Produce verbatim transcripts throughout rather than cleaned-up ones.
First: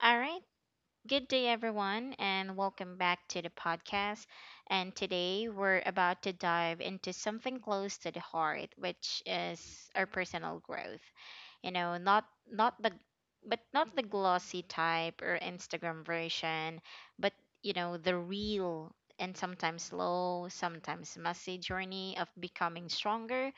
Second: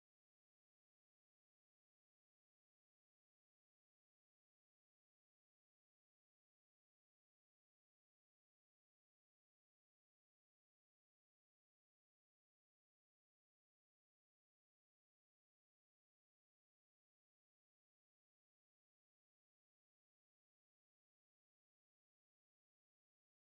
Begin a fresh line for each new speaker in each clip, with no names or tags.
All right. Good day, everyone, and welcome back to the podcast. And today we're about to dive into something close to the heart, which is our personal growth. You know, not not the but not the glossy type or Instagram version, but you know, the real and sometimes slow, sometimes messy journey of becoming stronger,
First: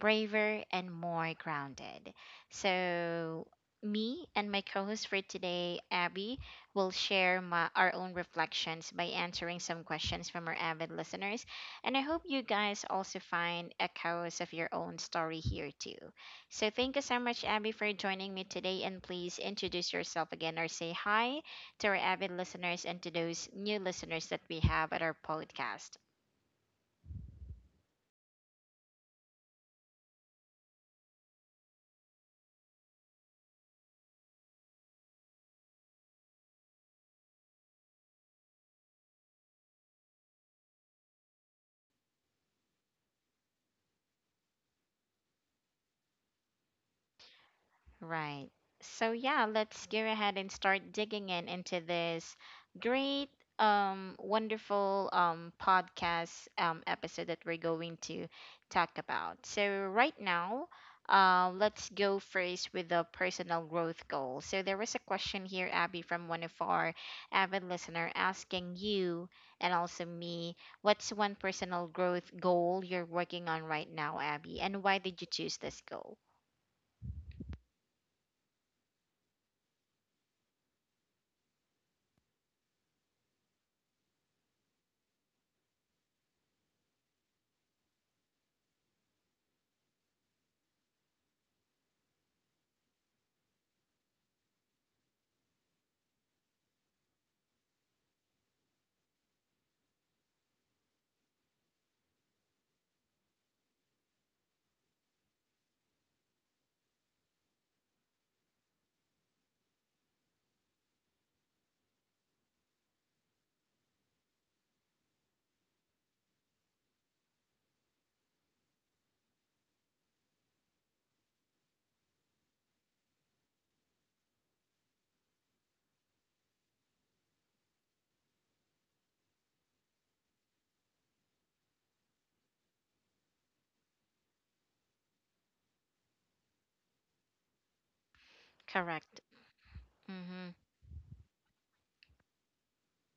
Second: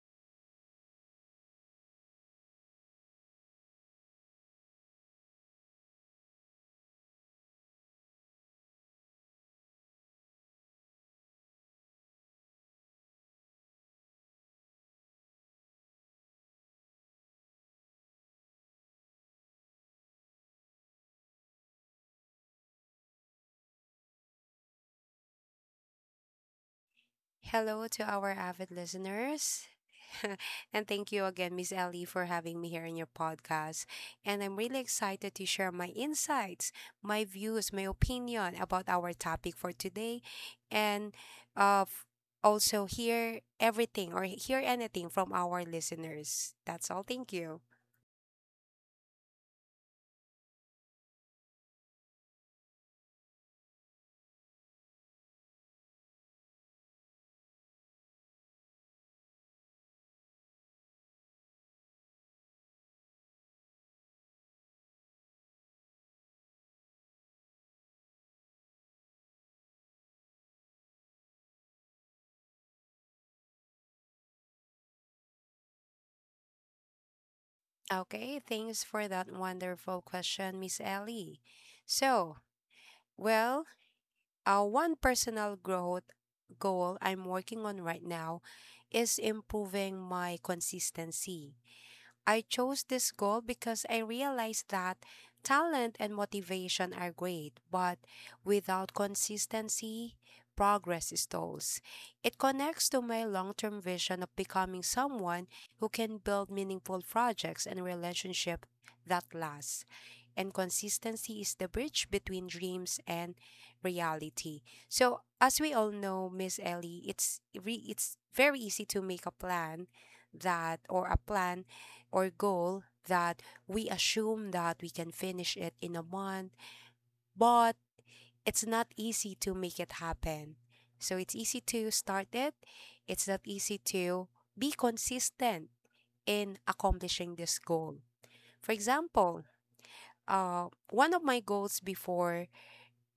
braver, and more grounded. So, me and my co host for today, Abby, we'll share my, our own reflections by answering some questions from our avid listeners. And I hope you guys also find echoes of your own story here too. So thank you so much, Abby, for joining me today. And please introduce yourself again or say hi to our avid listeners and to those new listeners that we have at our podcast.
Hello to our avid listeners. and thank you again, Miss Ellie, for having me here in your podcast. And I'm really excited to share my insights, my views, my opinion about our topic for today. And uh, f- Also hear everything or hear anything from our listeners. That's all. Thank you.
Right. So yeah, let's go ahead and start digging in into this great, um, wonderful um, podcast um, episode that we're going to talk about. So right now, uh, let's go first with the personal growth goal. So there was a question here, Abby, from one of our avid listener asking you and also me, what's one personal growth goal you're working on right now, Abby, and why did you choose this goal?
Okay, thanks for that wonderful question, Miss Ellie. So, well, Uh, one personal growth goal I'm working on right now is improving my consistency. I chose this goal because I realized that talent and motivation are great, but without consistency, progress stalls. It connects to my long term vision of becoming someone who can build meaningful projects and relationships that last. And consistency is the bridge between dreams and reality. So, as we all know, Miss Ellie, it's re- it's very easy to make a plan that or a plan or goal that we assume that we can finish it in a month, but it's not easy to make it happen. So it's easy to start it, it's not easy to be consistent in accomplishing this goal. For
Correct.
example,
Mm-hmm.
uh, one of my goals before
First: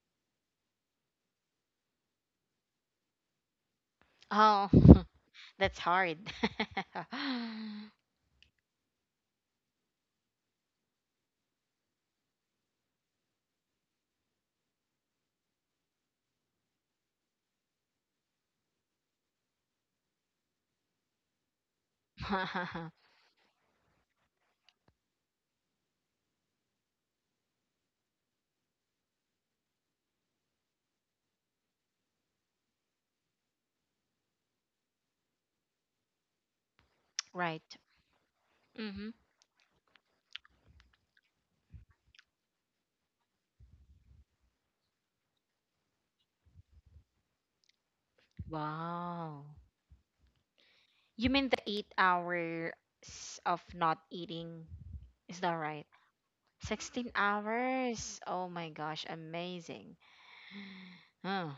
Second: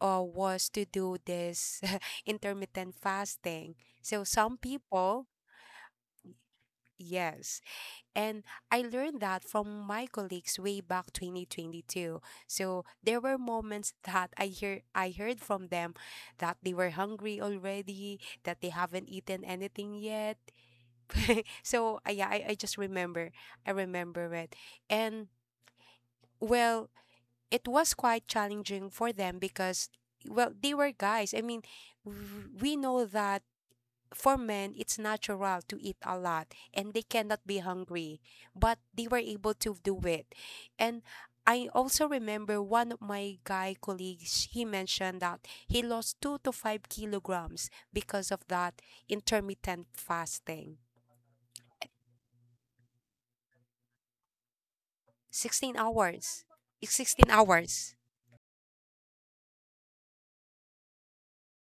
uh, was to do this intermittent fasting. So some
Oh,
people,
that's hard.
yes, and I learned that from my colleagues way back twenty twenty-two. So there were moments that I hear I heard from them that they were hungry already, that they haven't eaten anything yet. So I, yeah, I, I just remember. I remember it. And well, it was quite challenging for them because well, they were guys. I mean, w- we know that for men, it's natural to eat a lot and they cannot be
Right.
hungry, but they
Mm-hmm.
were able to do it. And I also remember one of my guy colleagues, he mentioned that he lost two to five kilograms because of that
Wow.
intermittent fasting.
You mean the eight hours of not eating? Is that
sixteen
right?
hours. It's
sixteen
sixteen hours.
hours. Oh my gosh, amazing. Oh.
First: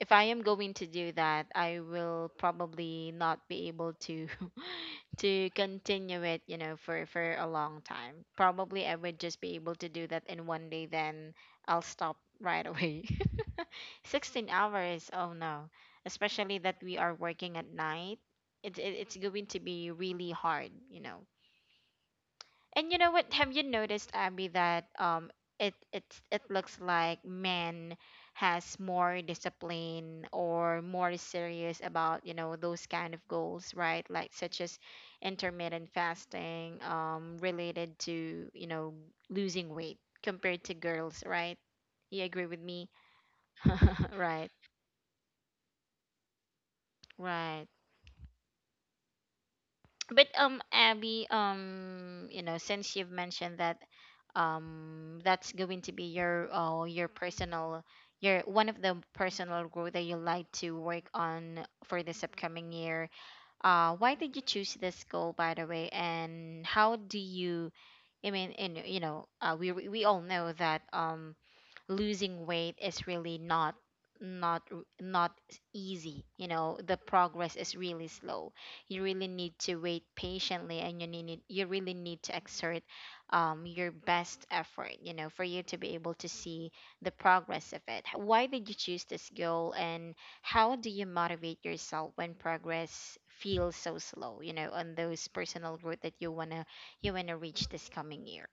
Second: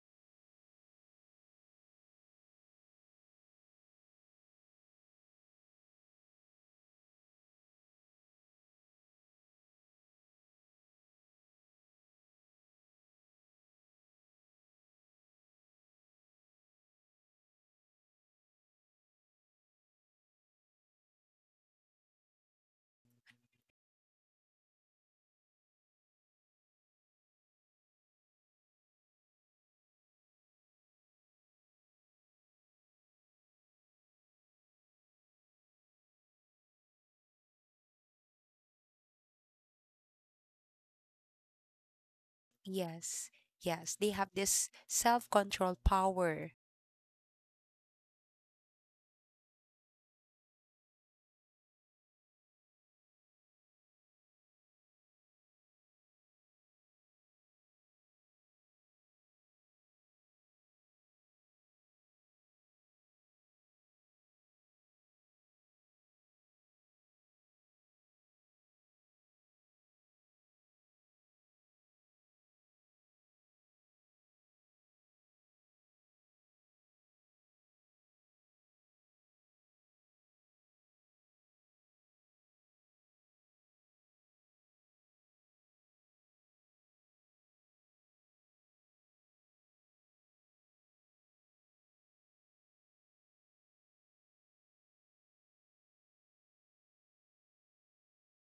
If I am going to do that, I will probably not be able to to continue it, you know, for for a long time. Probably I would just be able to do that in one day, then I'll stop right away. sixteen hours. Oh no. Especially that we are working at night. It, it, it's going to be really hard, you know. And you know what? Have you noticed, Abby, that um it it it looks like men has more discipline or more serious about, you know, those kind of goals, right? Like such as intermittent fasting, um, related to, you know, losing weight compared to girls, right? You agree with me?
Yes. Yes. They have
Right.
this self control power.
Right. but um Abby, um you know, since you've mentioned that, um that's going to be your uh, your personal your one of the personal growth that you like to work on for this upcoming year, uh why did you choose this goal, by the way, and how do you, i mean and you know, uh, we we all know that um losing weight is really not not r- not s- easy, you know, the progress is really slow. You really need to wait patiently, and you need you really need to exert, um, your best effort, you know, for you to be able to see the progress of it. H- why did you choose this goal, and how do you motivate yourself when progress feels so slow, you know, on those personal growth that you want to you want to reach this coming year?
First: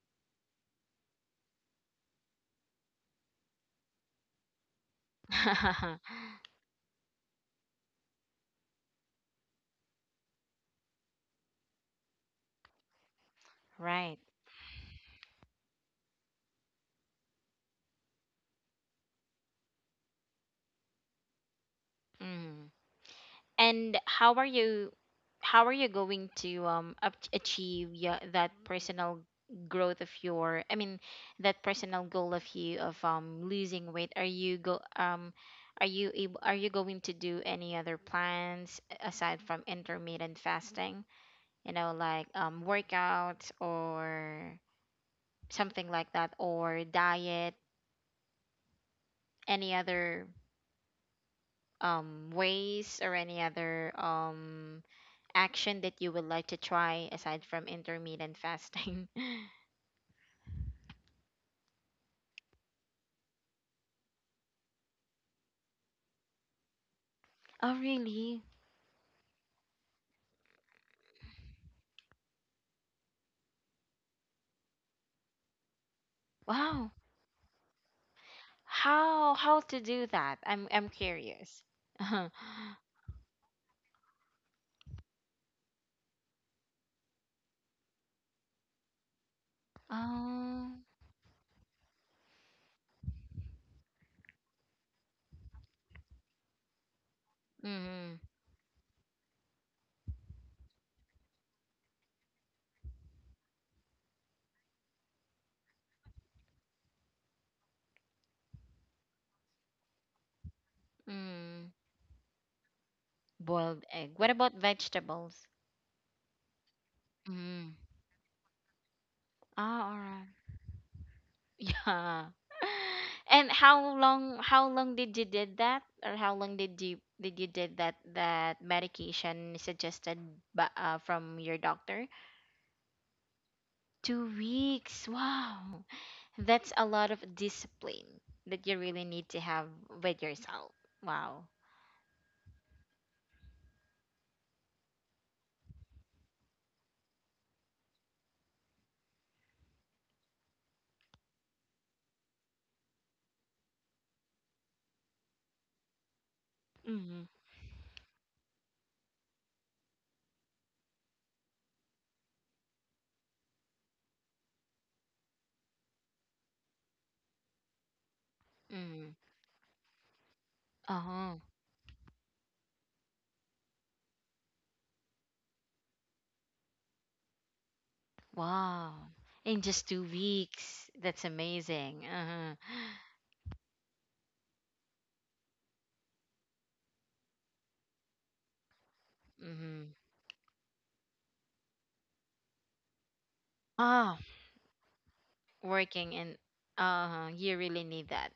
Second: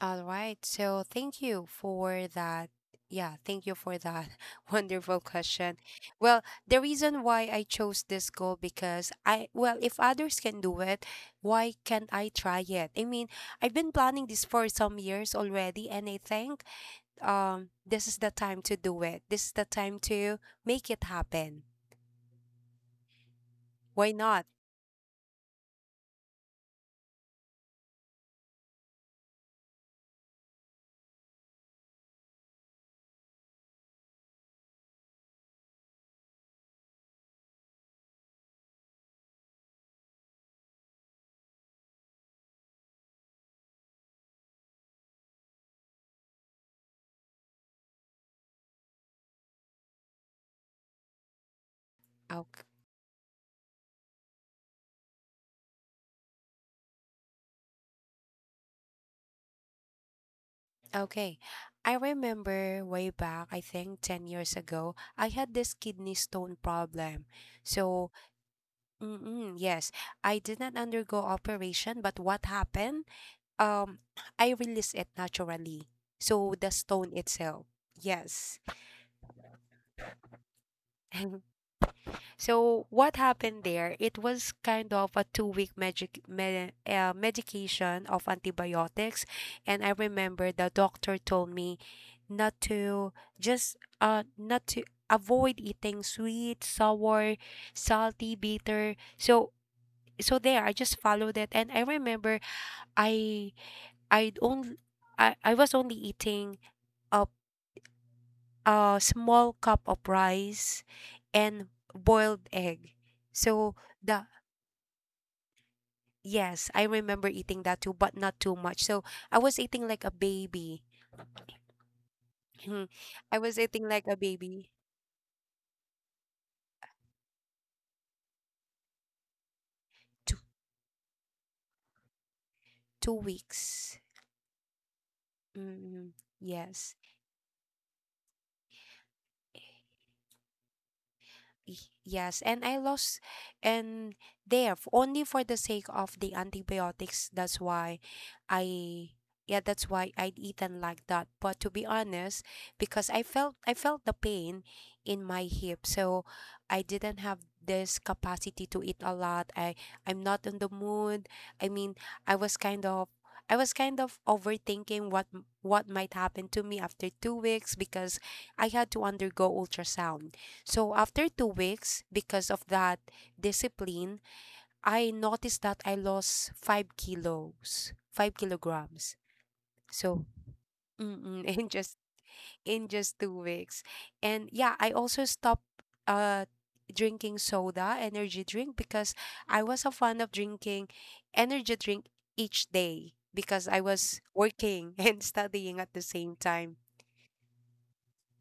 All right. So thank you for that. Yeah, thank you for that wonderful question. Well, the reason why I chose this goal because I, well, if others can do it, why can't I try it? I mean, I've been
Right.
planning this for some years already, and I think um this is the time to do it. This is the time to make it happen.
Mm. And
Why
how
not?
are you, how are you going to um up- achieve, yeah, that personal growth of your I mean that personal goal of you of um losing weight? Are you go um are you able, are you going to do any other plans aside from intermittent fasting? You know, like um workouts or something like that, or diet, any other um
Okay.
ways or any other um action that you would like to try aside from intermittent fasting?
Okay. I remember way back, I think ten years ago, I had this kidney stone problem.
Oh,
So,
really?
mm-mm, yes, I did not undergo operation, but what happened? Um, I released it naturally. So, the
Wow.
stone itself. Yes.
How how to do that? I'm I'm curious.
So what happened there? It was kind of a two-week medic med- uh, medication of antibiotics, and I remember the
Oh.
doctor told me not to just uh not to avoid eating sweet, sour,
Mm,
salty, bitter. So so there, I just followed it, and I remember I I only I, I was only eating a a small cup of rice and
mm.
boiled egg. So
Boiled egg.
the
What about vegetables?
Yes, I remember eating
Mm.
that too, but not too much. So I was eating
Ah, all
like a
right.
baby.
Yeah.
Mhm. I
And
was
how
eating like a
long how
baby.
long did you did that or how long did you did you did that that medication suggested
Two
by, uh, from your doctor?
Two weeks.
Two weeks. Wow.
Mm.
That's a
Yes.
lot of discipline that you really need to have with yourself. Wow.
Y- Yes, and I lost, and there f- only for the sake of the antibiotics. That's why I, yeah, that's why I'd eaten like that. But to be honest, because I felt I felt the pain in my hip, so I didn't
Mm-hmm.
have this capacity to eat a lot. I I'm not in the mood. I mean, I was kind of. I was kind of overthinking what m- what might happen to me after two weeks because I had to
Mm-hmm.
undergo ultrasound so after
Uh-huh.
two weeks, because of that discipline, I noticed that I lost five kilos, five
Wow.
kilograms.
In just two
So
weeks. That's
mm-mm, in just
amazing. Uh-huh.
in just two weeks, and yeah, I also stopped uh drinking soda, energy drink, because I was
Mm-hmm.
a fan of drinking energy drink each day because I was
Ah,
working and studying at the
working
same
and
time.
uh you really need that.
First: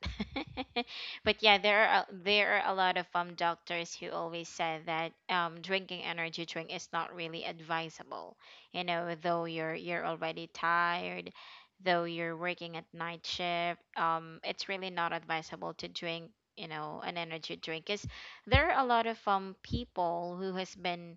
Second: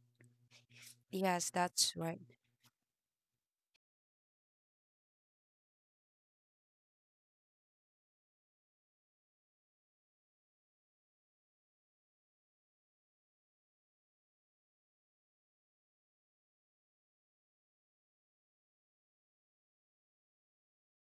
But
Yes,
yeah, there
that's
are a-
right.
there are a lot of um doctors who always said that um drinking energy drink is not really advisable, you know, though you're you're already tired, though you're working at night shift. Um it's really not advisable to drink, you know, an energy drink, because there are a lot of um people who has been,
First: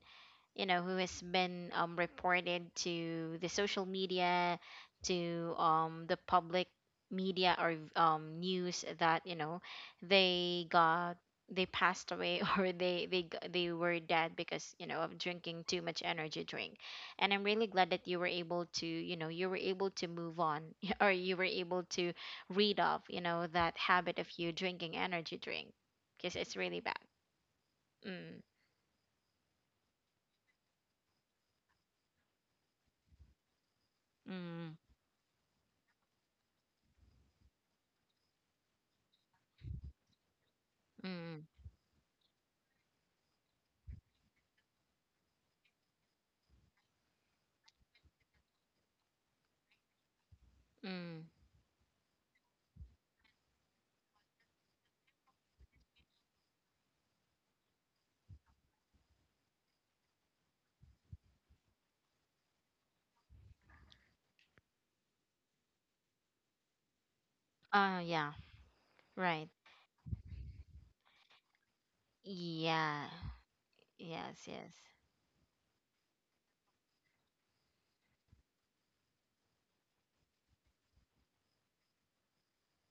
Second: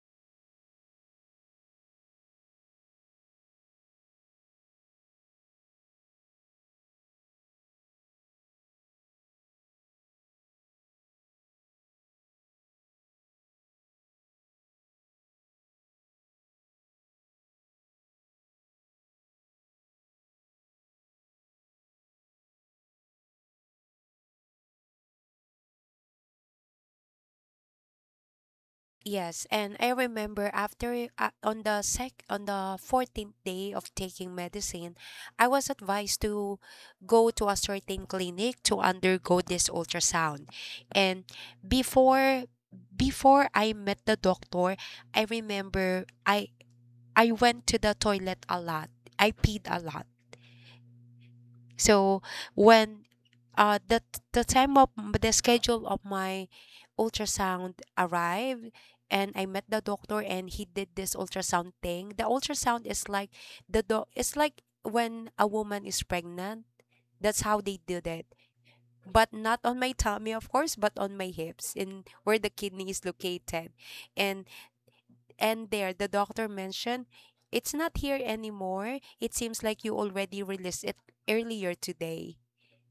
you know, who has been um, reported to the social media, to um, the public media, or um, news that, you know, they got, they passed away, or they they g- they were dead because, you know, of drinking too much energy drink. And I'm really glad that you were able to you know, you were able to move on, or you were able to rid of, you know, that habit of you drinking energy drink, because it's really bad. Mm,
Yes, and I remember after it- uh, on the sec on the fourteenth day of taking
mm,
medicine, I was advised to go to a certain clinic to undergo this ultrasound. And
mm,
before before I met the doctor, I remember I I went to the toilet a lot. I peed a lot.
mm.
So when uh the the time of the schedule of my ultrasound arrived and I met the doctor and he did this ultrasound thing. The ultrasound is like the do- it's like when a woman is pregnant. That's how they
Oh
did it.
yeah,
But
right.
not on my tummy of course, but on my hips in where the kidney is
Yeah.
located.
Yes,
And
yes.
and there the doctor mentioned it's not here anymore. It seems like you already released it earlier today,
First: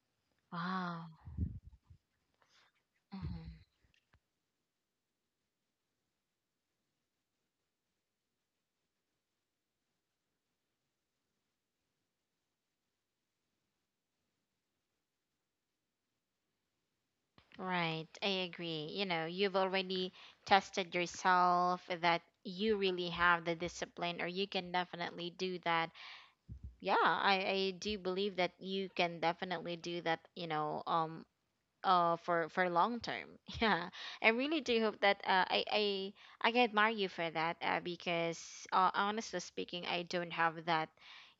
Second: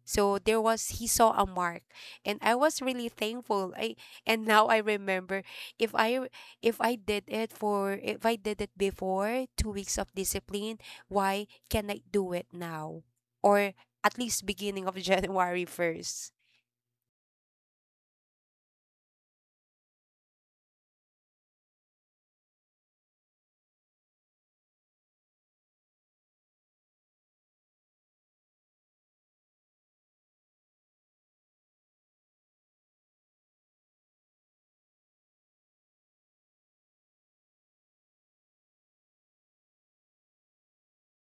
so there was he
Wow.
saw a mark and I was really
Mhm.
thankful. I and now I remember if I if I did it for if I did it before two weeks of discipline, why can I do it now? Or at least beginning of January first.
Right. I agree. You know, you've already tested yourself that you really have the discipline, or you can definitely do that. Yeah, I, I do believe that you can definitely do that, you know, um uh for for long term. Yeah, I really do hope that, uh, i i I can admire you for that, uh, because, uh, honestly speaking, I don't have that,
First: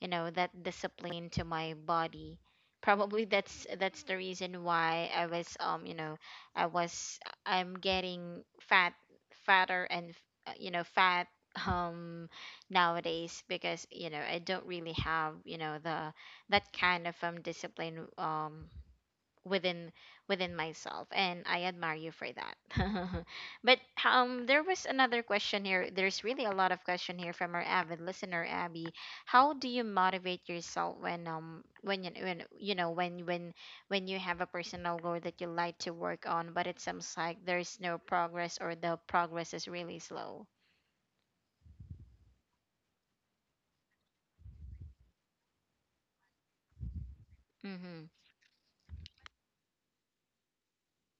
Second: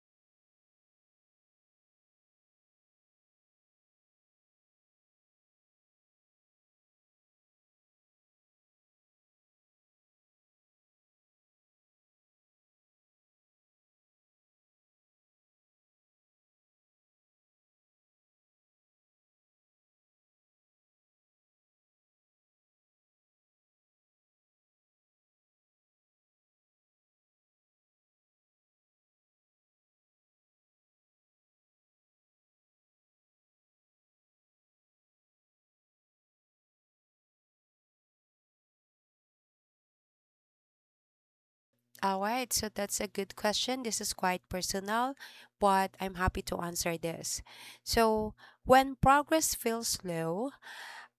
you know, that discipline to my body. Probably that's that's the reason why I was um you know, i was I'm getting fat fatter and, uh, you know, fat um nowadays, because, you know, I don't really have, you know, the that kind of um discipline um within within myself, and I admire you for that. But um there was another question here. There's really a lot of question here from our avid listener, Abby. How do you motivate yourself when, um when you when you know when when when you have a personal goal that you like to work on, but it seems like there's no progress, or the progress is really slow?
All right, so that's a good question. This is quite personal, but I'm happy to answer this.
Mm-hmm.
So, when progress feels slow,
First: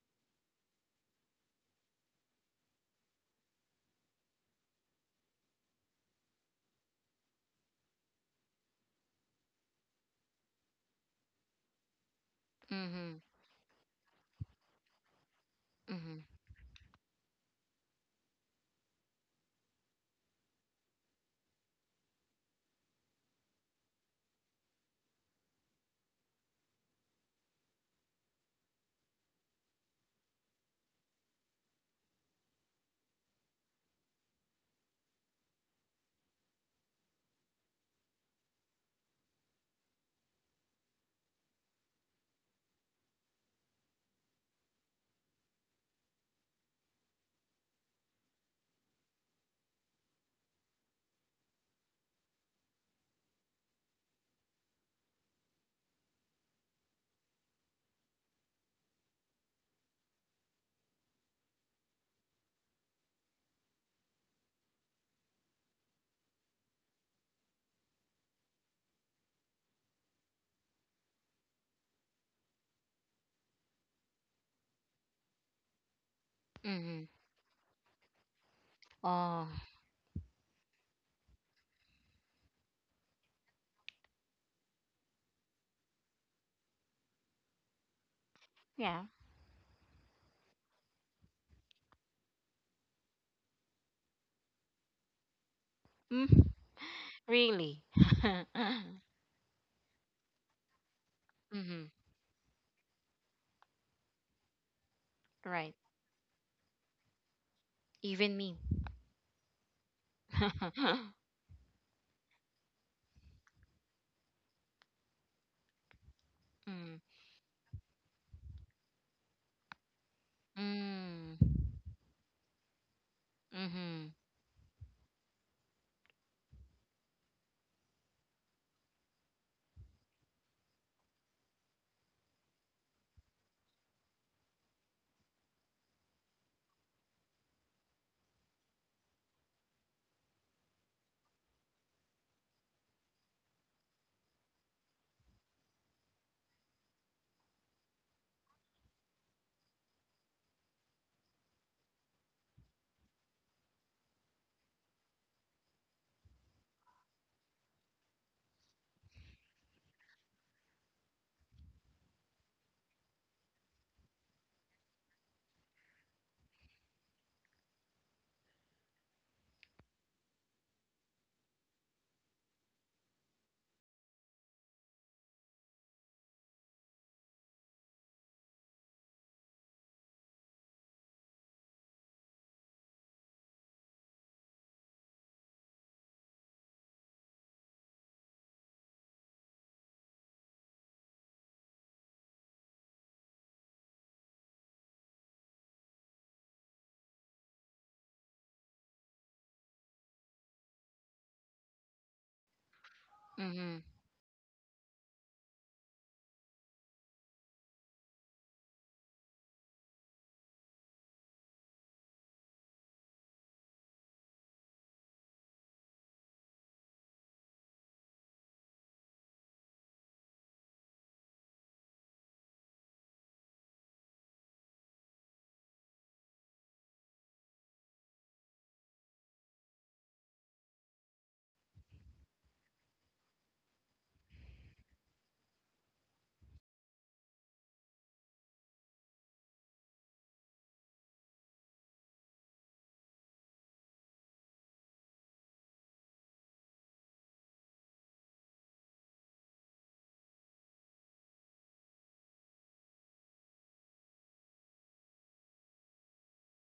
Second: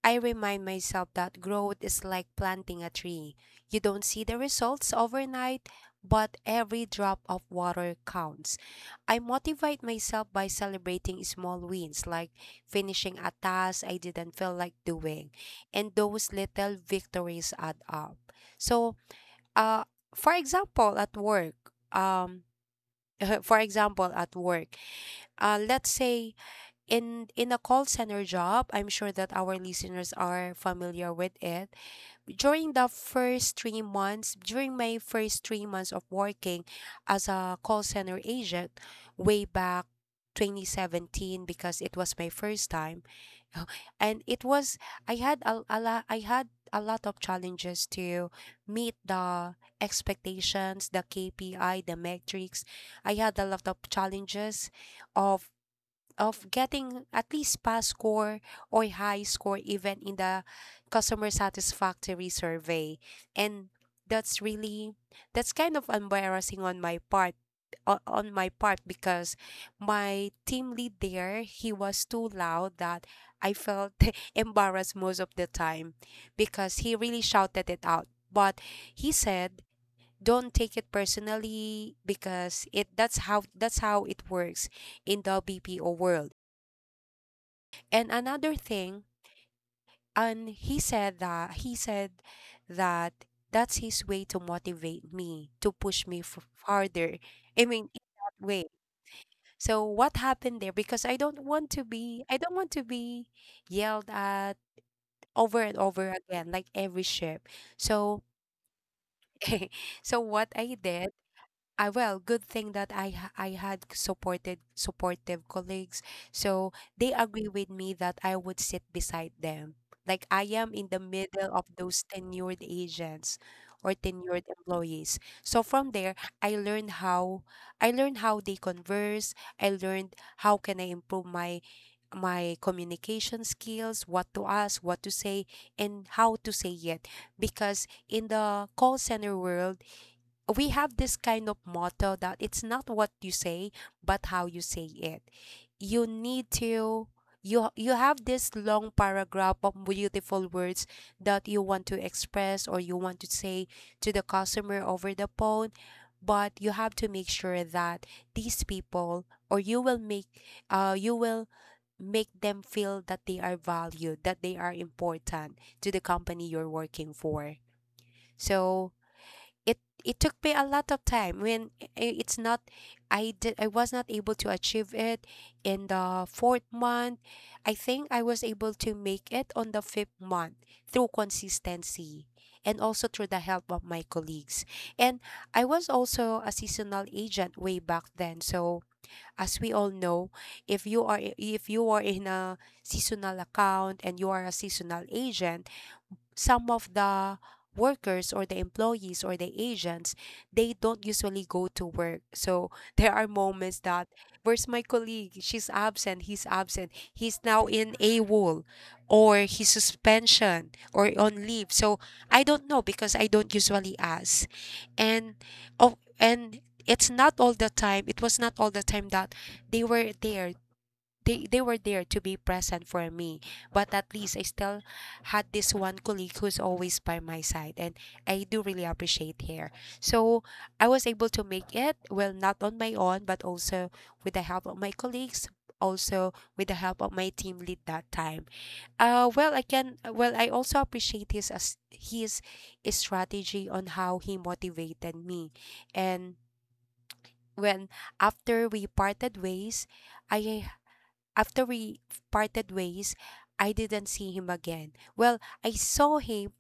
I remind myself that growth is like planting a tree. You don't see the results overnight, but every drop of water counts. I motivate myself by celebrating small wins, like finishing
Mm-hmm.
a task I didn't feel like doing, and
Mm-hmm.
those little victories add up. So, uh, for example, at work, um, for example, at work, uh, let's say in in a call center job, I'm sure that our listeners are familiar with it. During the first three months, during my first three months of working as a call center agent, way back twenty seventeen because it was my first time, and it was I had a, a lot I had a lot of challenges to meet the expectations, the K P I, the metrics. I had a lot of challenges of of getting at least pass score or high score even in the customer satisfactory survey, and that's really that's kind of embarrassing on my part o- on my part because my team lead there, he was too loud that I felt embarrassed most of the time because he
Mm-hmm.
really shouted it out. But he
Oh
said don't take it personally because it that's how that's how it works in the B P O world. And another
yeah.
thing, and he said that he said that that's his way to motivate me, to push me
Mm,
f- farther. I
really.
mean, in that way. So what happened there? Because I don't want to
Mm-hmm.
be, I don't want to be yelled at over
Right.
and over again, like every ship. So,
Even me.
so what I did. I, well, good thing that I ha- I had supported supportive colleagues. So
Mm, mm,
they agree with me that I would sit beside them. Like I am in the middle of those tenured agents or
mm-hmm,
tenured employees. So from there, I learned how I learned how they converse. I learned how can I improve my my communication skills, what to ask, what to say, and how to say it. Because in the call center world, we have this kind of motto that it's not what you say but how you say it. You need to you you have this long paragraph of beautiful words that you want to express or you want to say to the customer over the phone, but you have to make sure that these people or you will make uh you will make them feel that they are valued, that they are important to the company you're working for. So it it took me a lot of time when I- I- it's not I did I was not able to achieve it in the fourth month. I think I was able to make it on the fifth month through consistency and also through the help of my colleagues. And I was also a seasonal agent way back then. So as we all know, if you are if you are in a seasonal account and you are a seasonal agent, some of the workers or the employees or the agents, they don't usually go to work. So there are
mm-hmm.
moments that where's my colleague, she's absent, he's absent, he's now in AWOL, or his suspension or on leave. So I don't know because I don't usually ask. And oh and it's not all the time, it was not all the time that they were there, they they were there to be present for me. But at least I still had this one colleague who's always by my side, and I do really appreciate her. So I was able to make it, well, not on my own, but also with the help of my colleagues, also with the help of my team lead that time. Uh well, I can well I also appreciate his, as his strategy on how he motivated me. And when after we parted ways, I after we parted ways, I didn't see him again. Well, I saw him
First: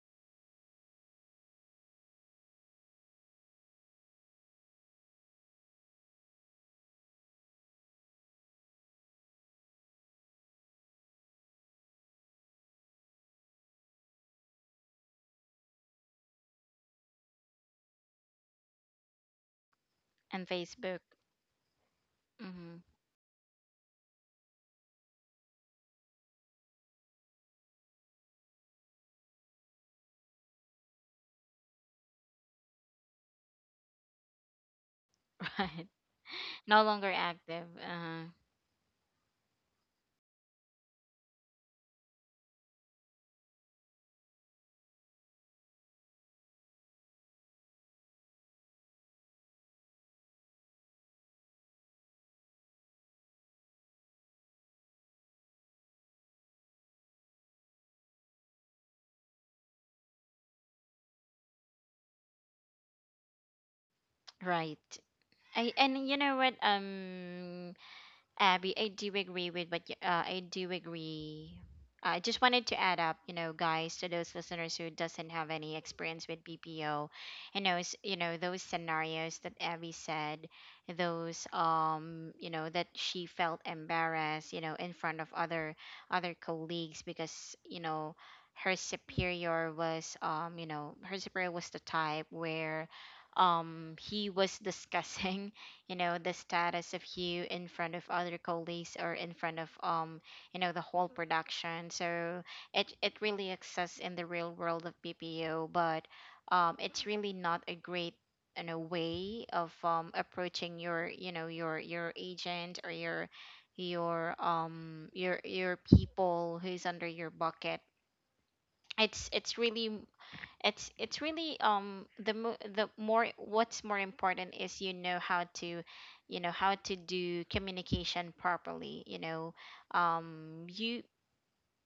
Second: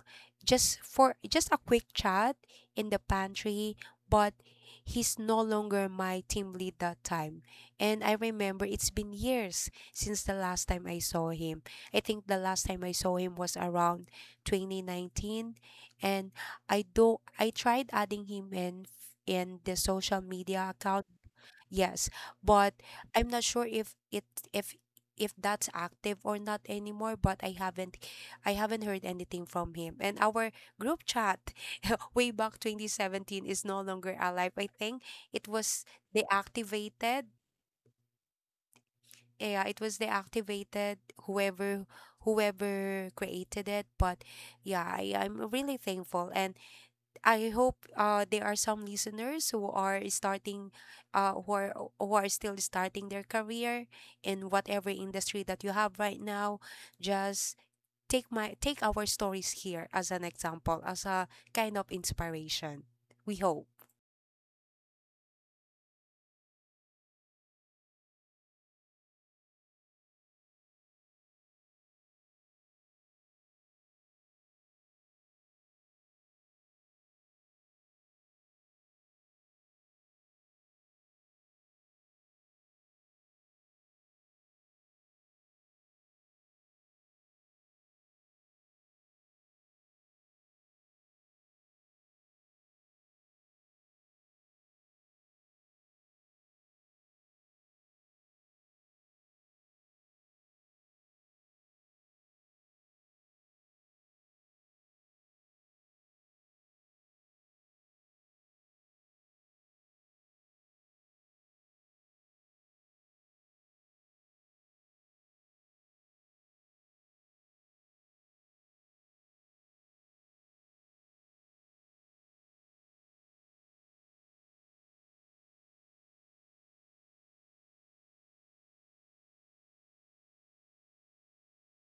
just for just a quick chat in the pantry, but he's no longer my team lead that time. And I remember it's been years since the last time I saw him. I think the last time I saw him was around twenty nineteen, and I do I tried adding him in in the social
And
media
Facebook,
account. Yes, but
mm-hmm.
I'm not sure if it if if that's active or not anymore. But I haven't I haven't heard anything from him. And our group chat way back twenty seventeen is no longer alive. I think it was
Right? No longer
deactivated.
active. Uh,
Yeah, it was deactivated. Whoever Whoever created it. But yeah, I, I'm really thankful. And I hope uh, there are some listeners who are starting, uh, who are who are still starting their career in whatever industry that you have right now. Just take my take our stories here as an example, as a kind of inspiration. We hope.
right. I And you know what? Um, Abby, I do agree with what you, uh, I do agree. I just wanted to add up, you know, guys, to those listeners who doesn't have any experience with B P O, and those, you know, those scenarios that Abby said, those, um, you know, that she felt embarrassed, you know, in front of other other colleagues, because, you know, her superior was, um, you know, her superior was the type where, um, he was discussing, you know, the status of you in front of other colleagues, or in front of, um you know, the whole production. So it it really exists in the real world of B P O, but um it's really not a great, you know, way of um approaching your, you know, your your agent, or your your um your your people who's under your bucket. it's it's really it's it's really um the mo- the more, what's more important is, you know, how to, you know, how to do communication properly, you know. um you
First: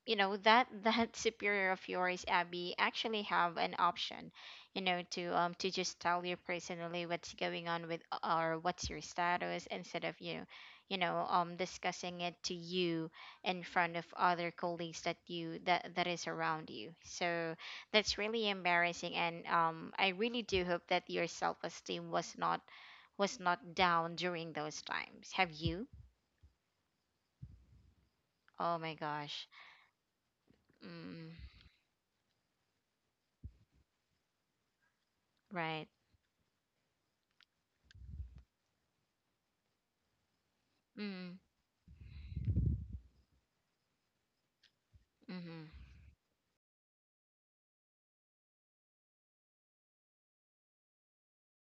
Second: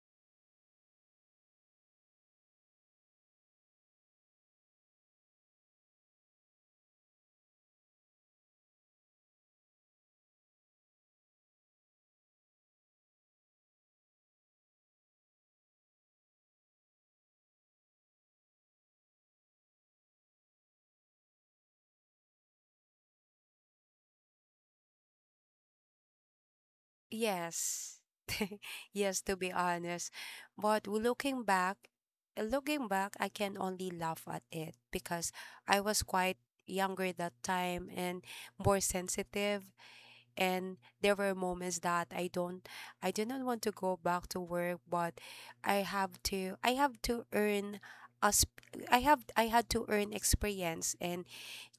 you know that that superior of yours, Abby, actually have an option, you know, to um to just tell you personally what's going on with, uh, or what's your status, instead of you, you know, um discussing it to you in front of other colleagues that you that that is around you. So that's really embarrassing, and um I really do hope that your self-esteem was not, was not down during those times. Have you,
Yes.
oh my
Yes, to
gosh,
be honest. But w-
mm,
looking back, looking back, I can only laugh at it because I
right,
was quite younger that time and more sensitive. And there were
mm,
moments that I don't I do not want to go back to work, but
mm-hmm.
I have to I have to earn us I have I had to earn experience in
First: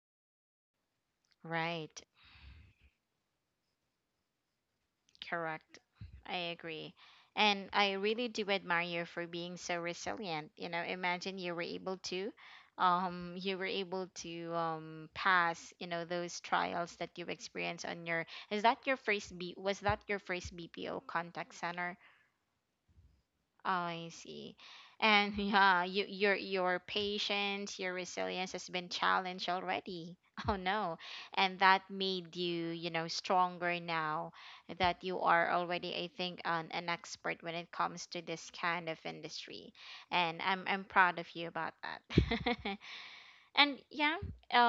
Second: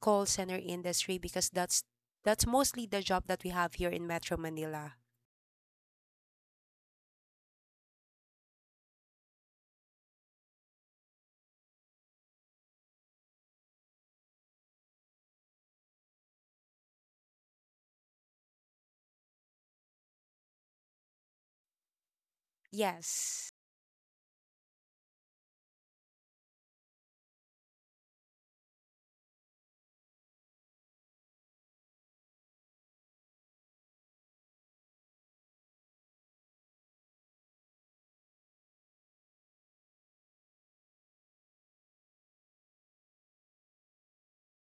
call center industry, because that's
Right,
that's mostly the job that we have here in Metro Manila.
correct. I agree. And I really do admire you for being so resilient. You know, imagine you were able to um you were able to um pass, you know, those trials that you experienced on your, is that your first B was that your first B P O contact center?
Yes.
Oh, I see. And yeah, you, your your patience, your resilience has been challenged already. Oh no. And that made you, you know, stronger now that you are already, I think, an, an expert when it comes to this kind of industry. And I'm I'm proud of you about that. And yeah,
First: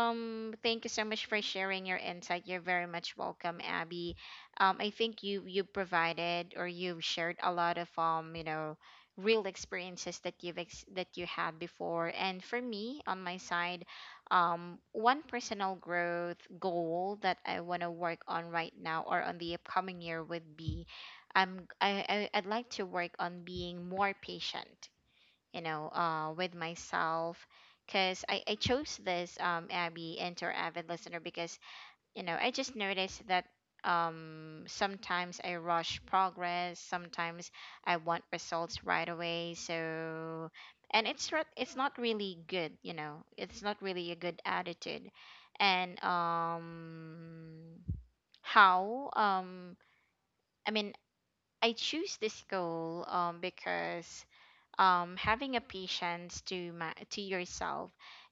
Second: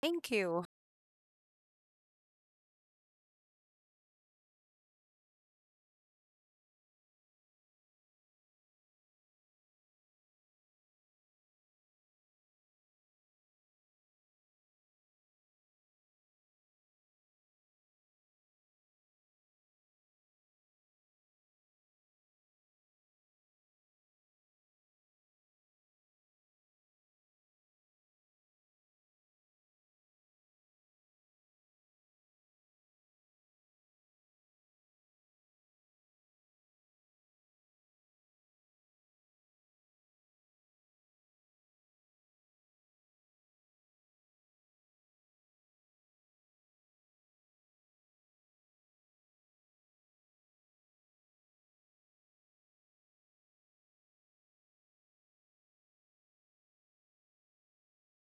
Thank you.
thank you so much for sharing your insight. You're very much welcome, Abby. Um, I think you you provided, or you've shared a lot of um, you know, real experiences that you've ex- that you had before. And for me, on my side, um, one personal growth goal that I want to work on right now, or on the upcoming year, would be, um, I, I I'd like to work on being more patient, you know, uh, with myself. Because I, I chose this, um, Abby, Enter Avid Listener, because, you know, I just noticed that, um, sometimes I rush progress, sometimes I want results right away. So, and it's, re- it's not really good, you know, it's not really a good attitude. And um, how, um, I mean, I choose this goal um, because um, having a patience to ma- to yourself,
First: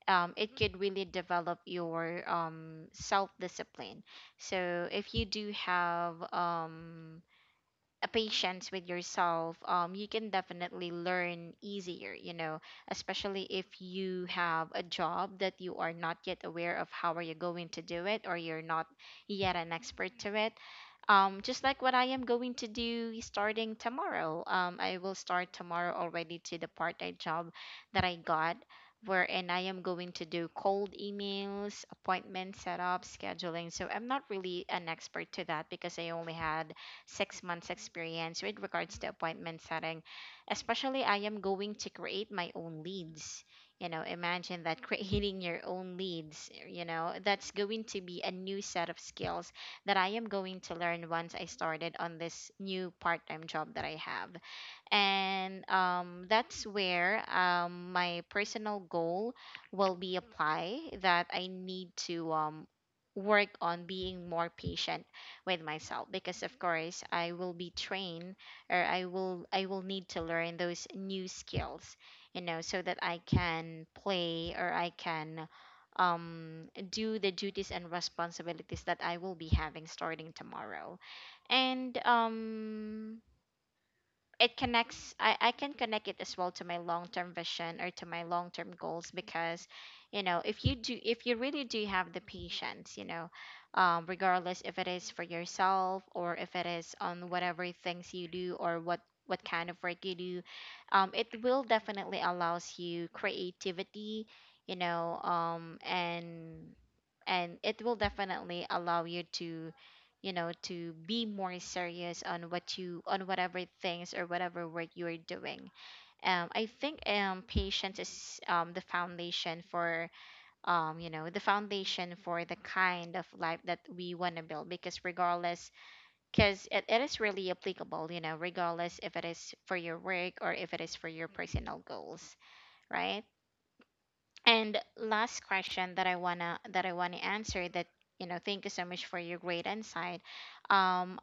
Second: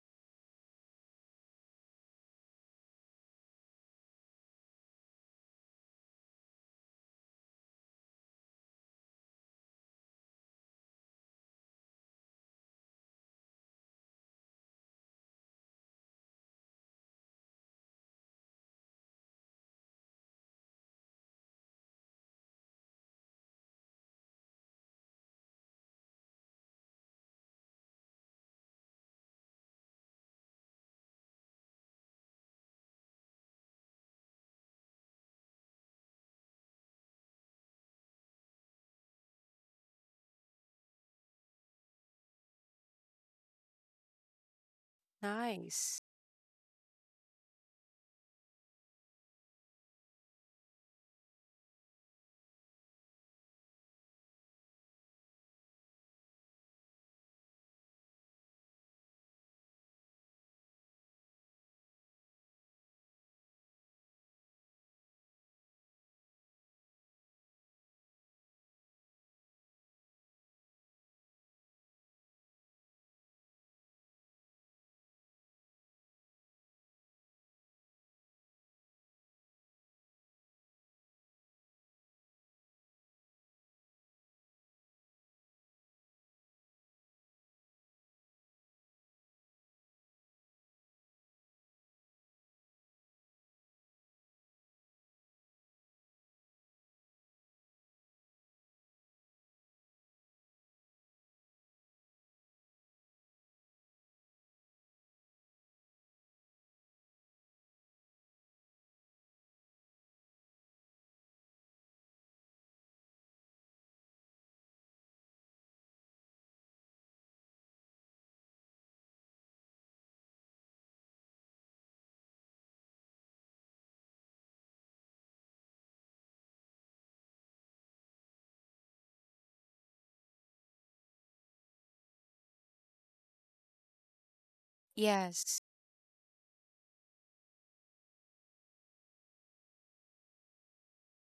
um, it could really develop your um, self discipline. So if you do have um, a patience with yourself, um, you can definitely learn easier, you know, especially if you have a job that you are not yet aware of how are you going to do it, or you're not yet an expert to it. Um, just like what I am going to do starting tomorrow. Um, I will start tomorrow already to the part-time job that I got, wherein I am going to do cold emails, appointment setup, scheduling. So I'm not really an expert to that because I only had six months experience with regards to appointment setting. Especially, I am going to create my own leads. You know, imagine that, creating your own
Nice.
leads, you know, that's going to be a new set of skills that I am going to learn once I started on this new part time job that I have. And um, that's where um, my personal goal will be apply, that i need to um, work on being more patient with myself, because of course i will be trained, or i will i will need to learn those new skills, you know, so that i can play, or i can um, do the duties and responsibilities that i will be having starting tomorrow. And um it connects. I, I can connect it as well to my long-term vision or to my long-term goals, because you know, if you do, if you really do have the patience, you know, um, regardless if it is for yourself or if it is on whatever things you do, or what what kind of work you do, um, it will definitely allows you creativity, you know um, and and it will definitely allow you to, you know, to be more serious on what you, on whatever things or whatever work you are doing. um, I think um, patience is um, the foundation for, um, you know, the foundation for the kind of life that we want to build. Because regardless, because it, it is really applicable, you know, regardless if it is for your work or if it is for your personal goals, right? And last
Yes.
question that I wanna, that I wanna answer that, you know thank you so much for your great insight. Um,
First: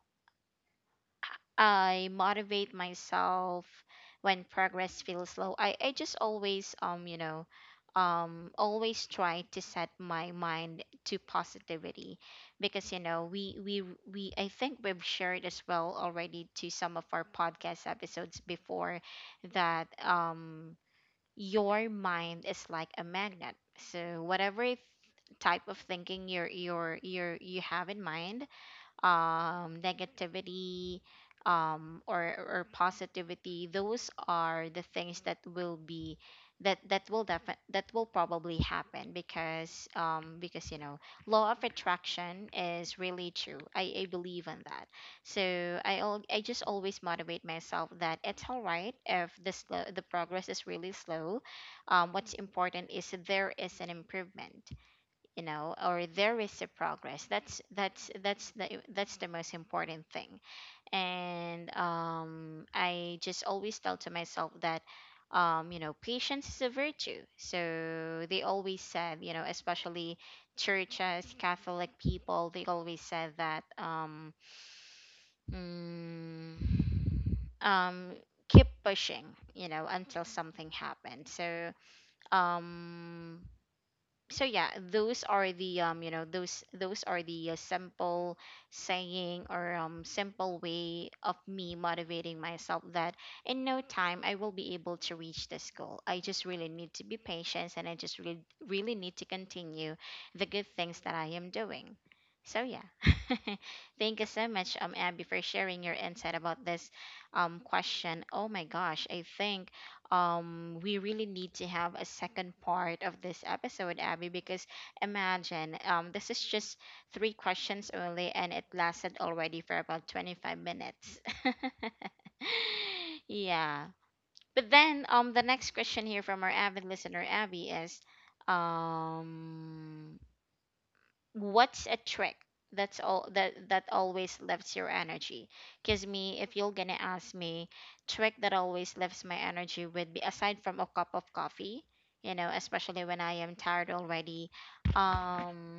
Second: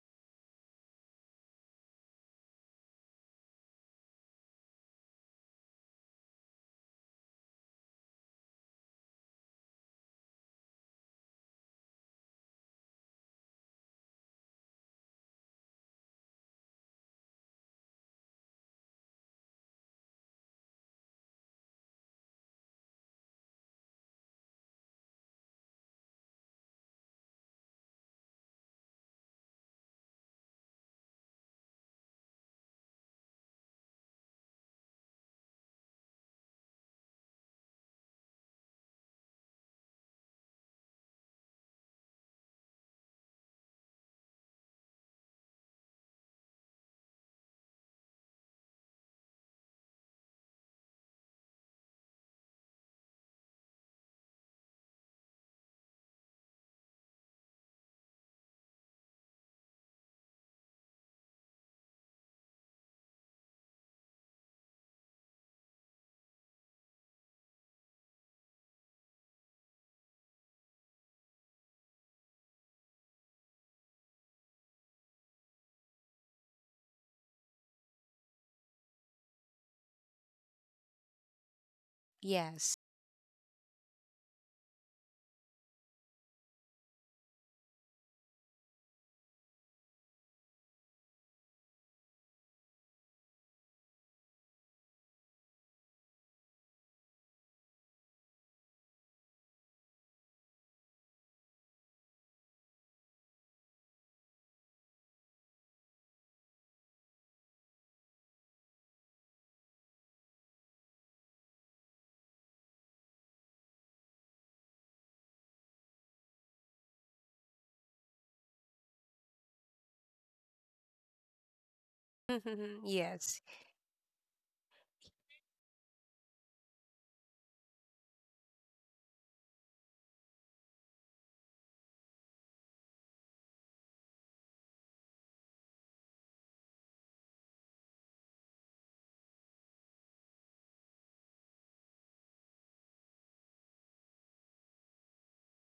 I motivate myself when progress feels slow. I I just always um you know um always try to set my mind to positivity, because you know, we we we I think we've shared as well already to some of our podcast episodes before that um your mind is like a magnet. So whatever th- type of thinking you're you're you're you have in mind, um, negativity, um, or or positivity. Those are the things that will be, that that will defi- that will probably happen, because um, because you know, law of attraction is really true. I, I believe in that. So I al- I just always motivate myself that it's all right if the slow, the progress is really slow. Um, what's important is there is an improvement, you know, or there is a progress. That's that's that's the that's the most important thing. And um i just always tell to myself that um you know, patience is a virtue, so they always said, you know, especially churches, catholic people, they always said that, um mm, um keep pushing, you know, until something happens. so
Yes.
um so yeah, those are the, um you know those those are the uh, simple saying, or um simple way of me motivating myself that in no time i will be able to reach this goal. I just really need to be patient, and i just really really need to continue the good things that i am doing. So yeah. Thank you so much, um Abby, for sharing your insight about this um question. Oh my gosh, I think um we really need to have a second part of this episode, Abby, because imagine, um this is just three questions only, and it lasted already for about twenty-five minutes.
Yes.
Yeah. But then, um the next question here from our avid listener Abby is, um what's a trick that's all that that always lifts your energy? Because me, if you're gonna ask me, trick that always lifts my energy would be, aside from a cup of coffee, you know, especially when i am tired already, um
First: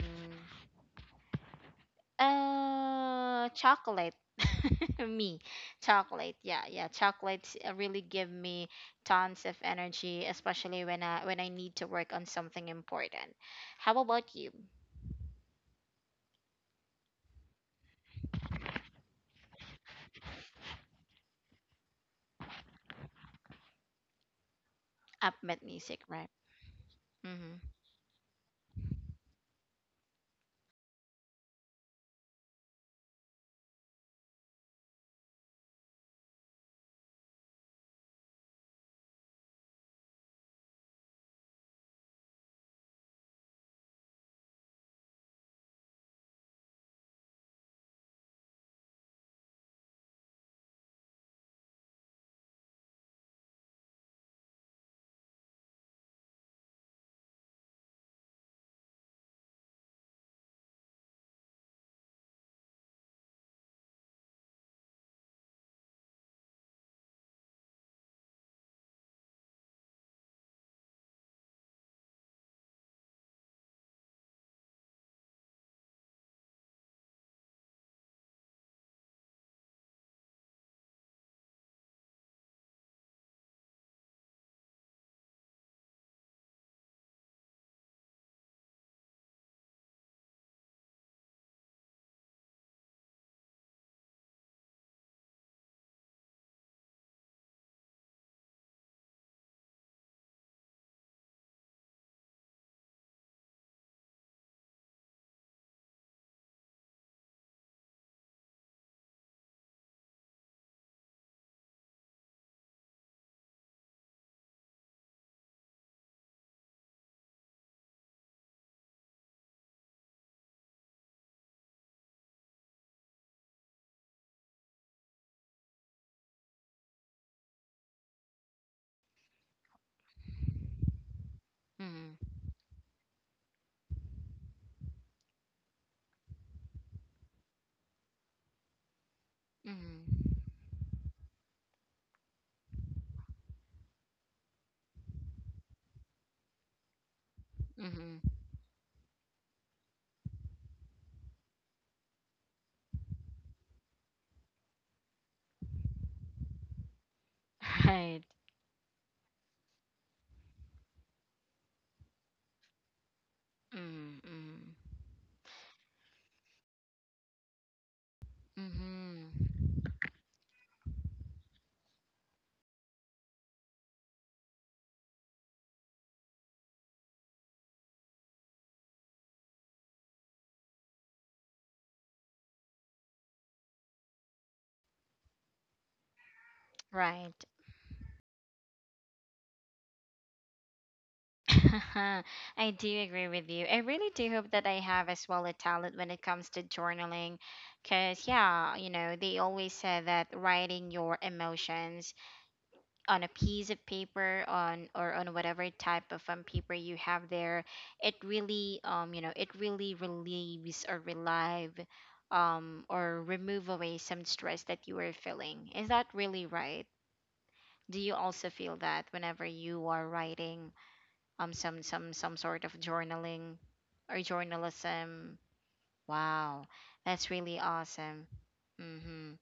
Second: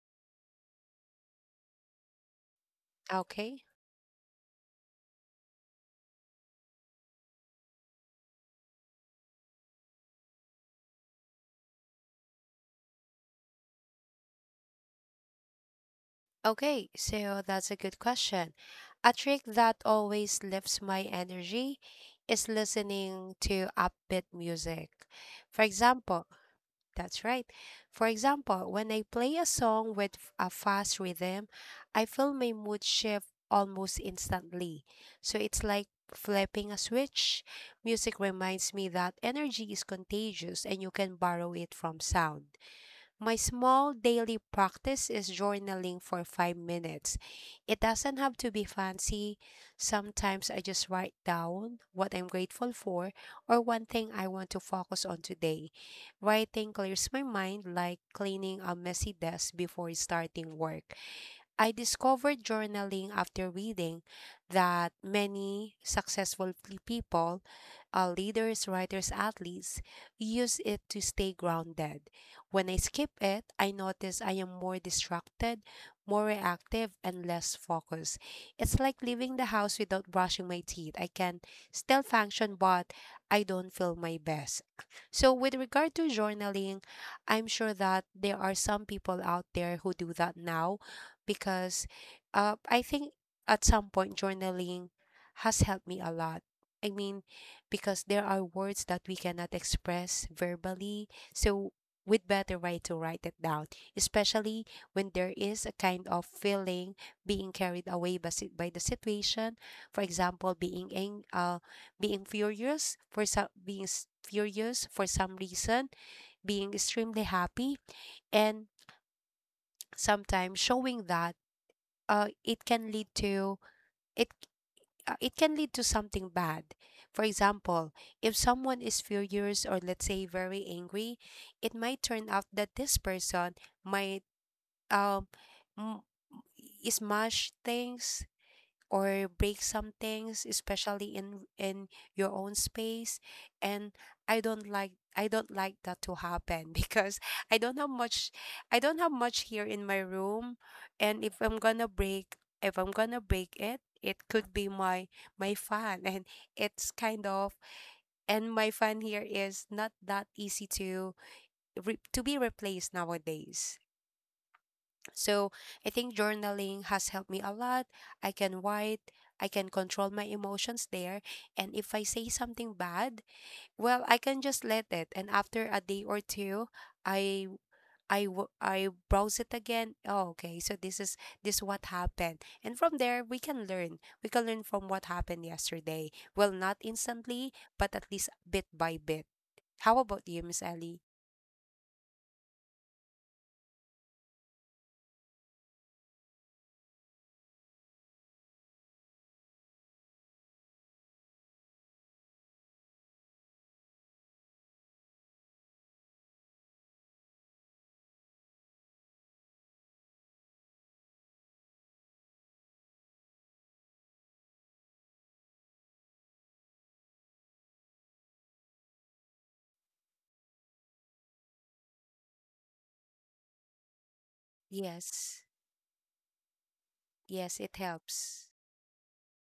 uh
Okay.
chocolate. Me, chocolate. Yeah yeah Chocolates uh, really give me tons of energy, especially when i when i need to work on something important. How about you?
Okay, so that's a good question. A trick that always lifts my energy is listening to upbeat music. For
Upbeat music,
example,
right?
that's right.
Mm-hmm.
For example, when I play a song with f- a fast rhythm, I feel my mood shift almost instantly. So it's like flipping a switch. Music reminds me that energy is contagious and you can borrow it from sound. My small daily practice is journaling for five minutes. It doesn't have to be fancy. Sometimes I just write down what I'm grateful for, or one thing I want to focus on today. Writing clears my mind like cleaning a messy desk before starting work. I discovered journaling after reading that many successful p- people, uh, leaders, writers, athletes, use it to stay grounded. When I skip it, I notice I am more distracted, more reactive, and less focused. It's like leaving the house without brushing my teeth. I can still function, but I don't feel my best. So, with regard to journaling, I'm sure that there are some people out there who do that now, because uh, I think at some point journaling has helped me a lot. I mean, because there are words that we cannot express verbally, so we'd better write to write it down, especially when there is a kind of feeling being carried away by, si- by the situation. For example, being ang- uh, being furious for some, being s- furious for some reason, being extremely happy, and sometimes showing that, uh, it can lead to, it uh, it can lead to something bad. For example, if someone is furious or, let's say, very angry, it might
Mhm.
turn out that this person might um m- smash things or break some
Mhm.
things, especially in in your own space. And i don't like I don't like that to happen because i don't have much
Mhm.
I don't have much here in my room. And if i'm gonna break if I'm gonna break it, it could be my my fan and it's kind of,
Right.
and my fan here is not that easy to re- to be replaced nowadays.
Mm. Mm.
So I think journaling has helped me a lot. I can write,
Mhm.
I can control my emotions there. And if I say something bad, well, I can just let it. And after a day or two, I I w- I browse it again. Oh, okay. So this is this what happened. And from there we can learn. We can learn from what happened yesterday. Well, not
Right.
instantly, but at least bit by bit. How about you, Miss Ellie?
I do agree with you. I really do hope that I have as well a talent when it comes to journaling, because yeah, you know, they always say that writing your emotions on a piece of paper, on or on whatever type of um, paper you have there, it really um you know it really relieves or relieve um or remove away some stress that you were feeling. Is that really right? Do you also feel that whenever you are writing um some some some sort of journaling or journalism?
Yes.
Wow, that's
Yes,
really
it
awesome.
helps.
Mhm.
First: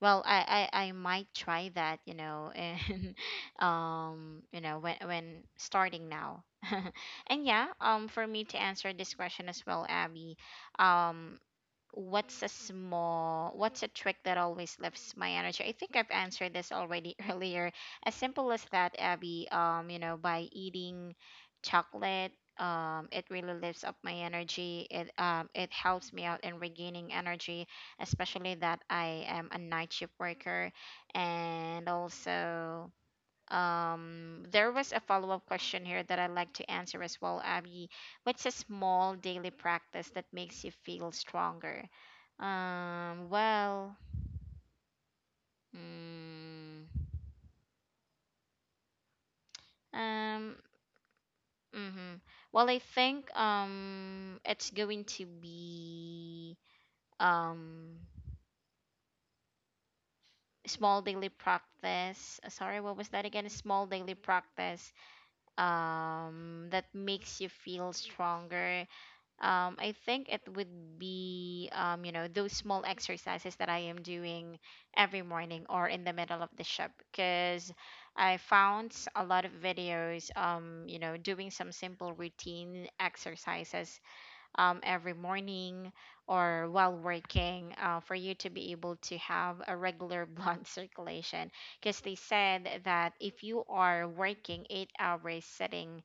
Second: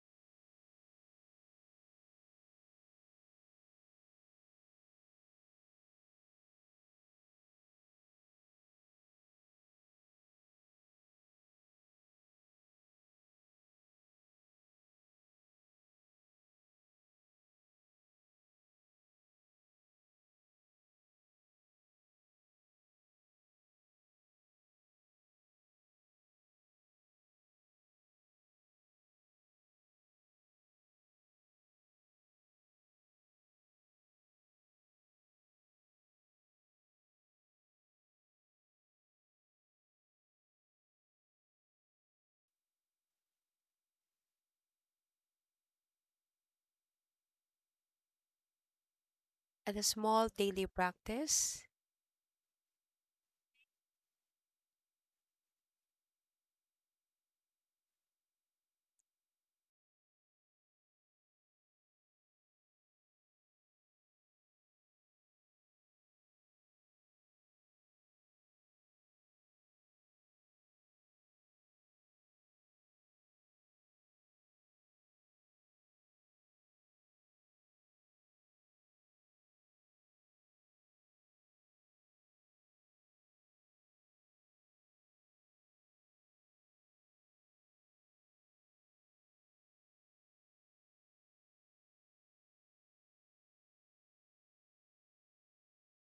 Well, I, I, I might try that, you know, and um, you know, when when starting now. And yeah, um, for me to answer this question as well, Abby, um, what's a small, what's a trick that always lifts my energy? I think I've answered this already earlier. As simple as that, Abby, um, you know, by eating chocolate, um, it really lifts up my energy. It um, it helps me out in regaining energy, especially that I am a night shift worker, and also um, there was a follow up question here that I'd like to answer as well, Abby. What's a small daily practice that makes you feel stronger? Um, well, mm,
And a small
um,
daily practice?
hmm well, I think um, it's going to be um, small daily practice. uh, Sorry, what was that again? A small daily practice um, that makes you feel stronger. um, I think it would be, um, you know, those small exercises that I am doing every morning or in the middle of the ship. Because I found a lot of videos, um, you know, doing some simple routine exercises um, every morning or while working, uh, for you to be able to have a regular blood circulation. Because they said that if you are working eight hours sitting,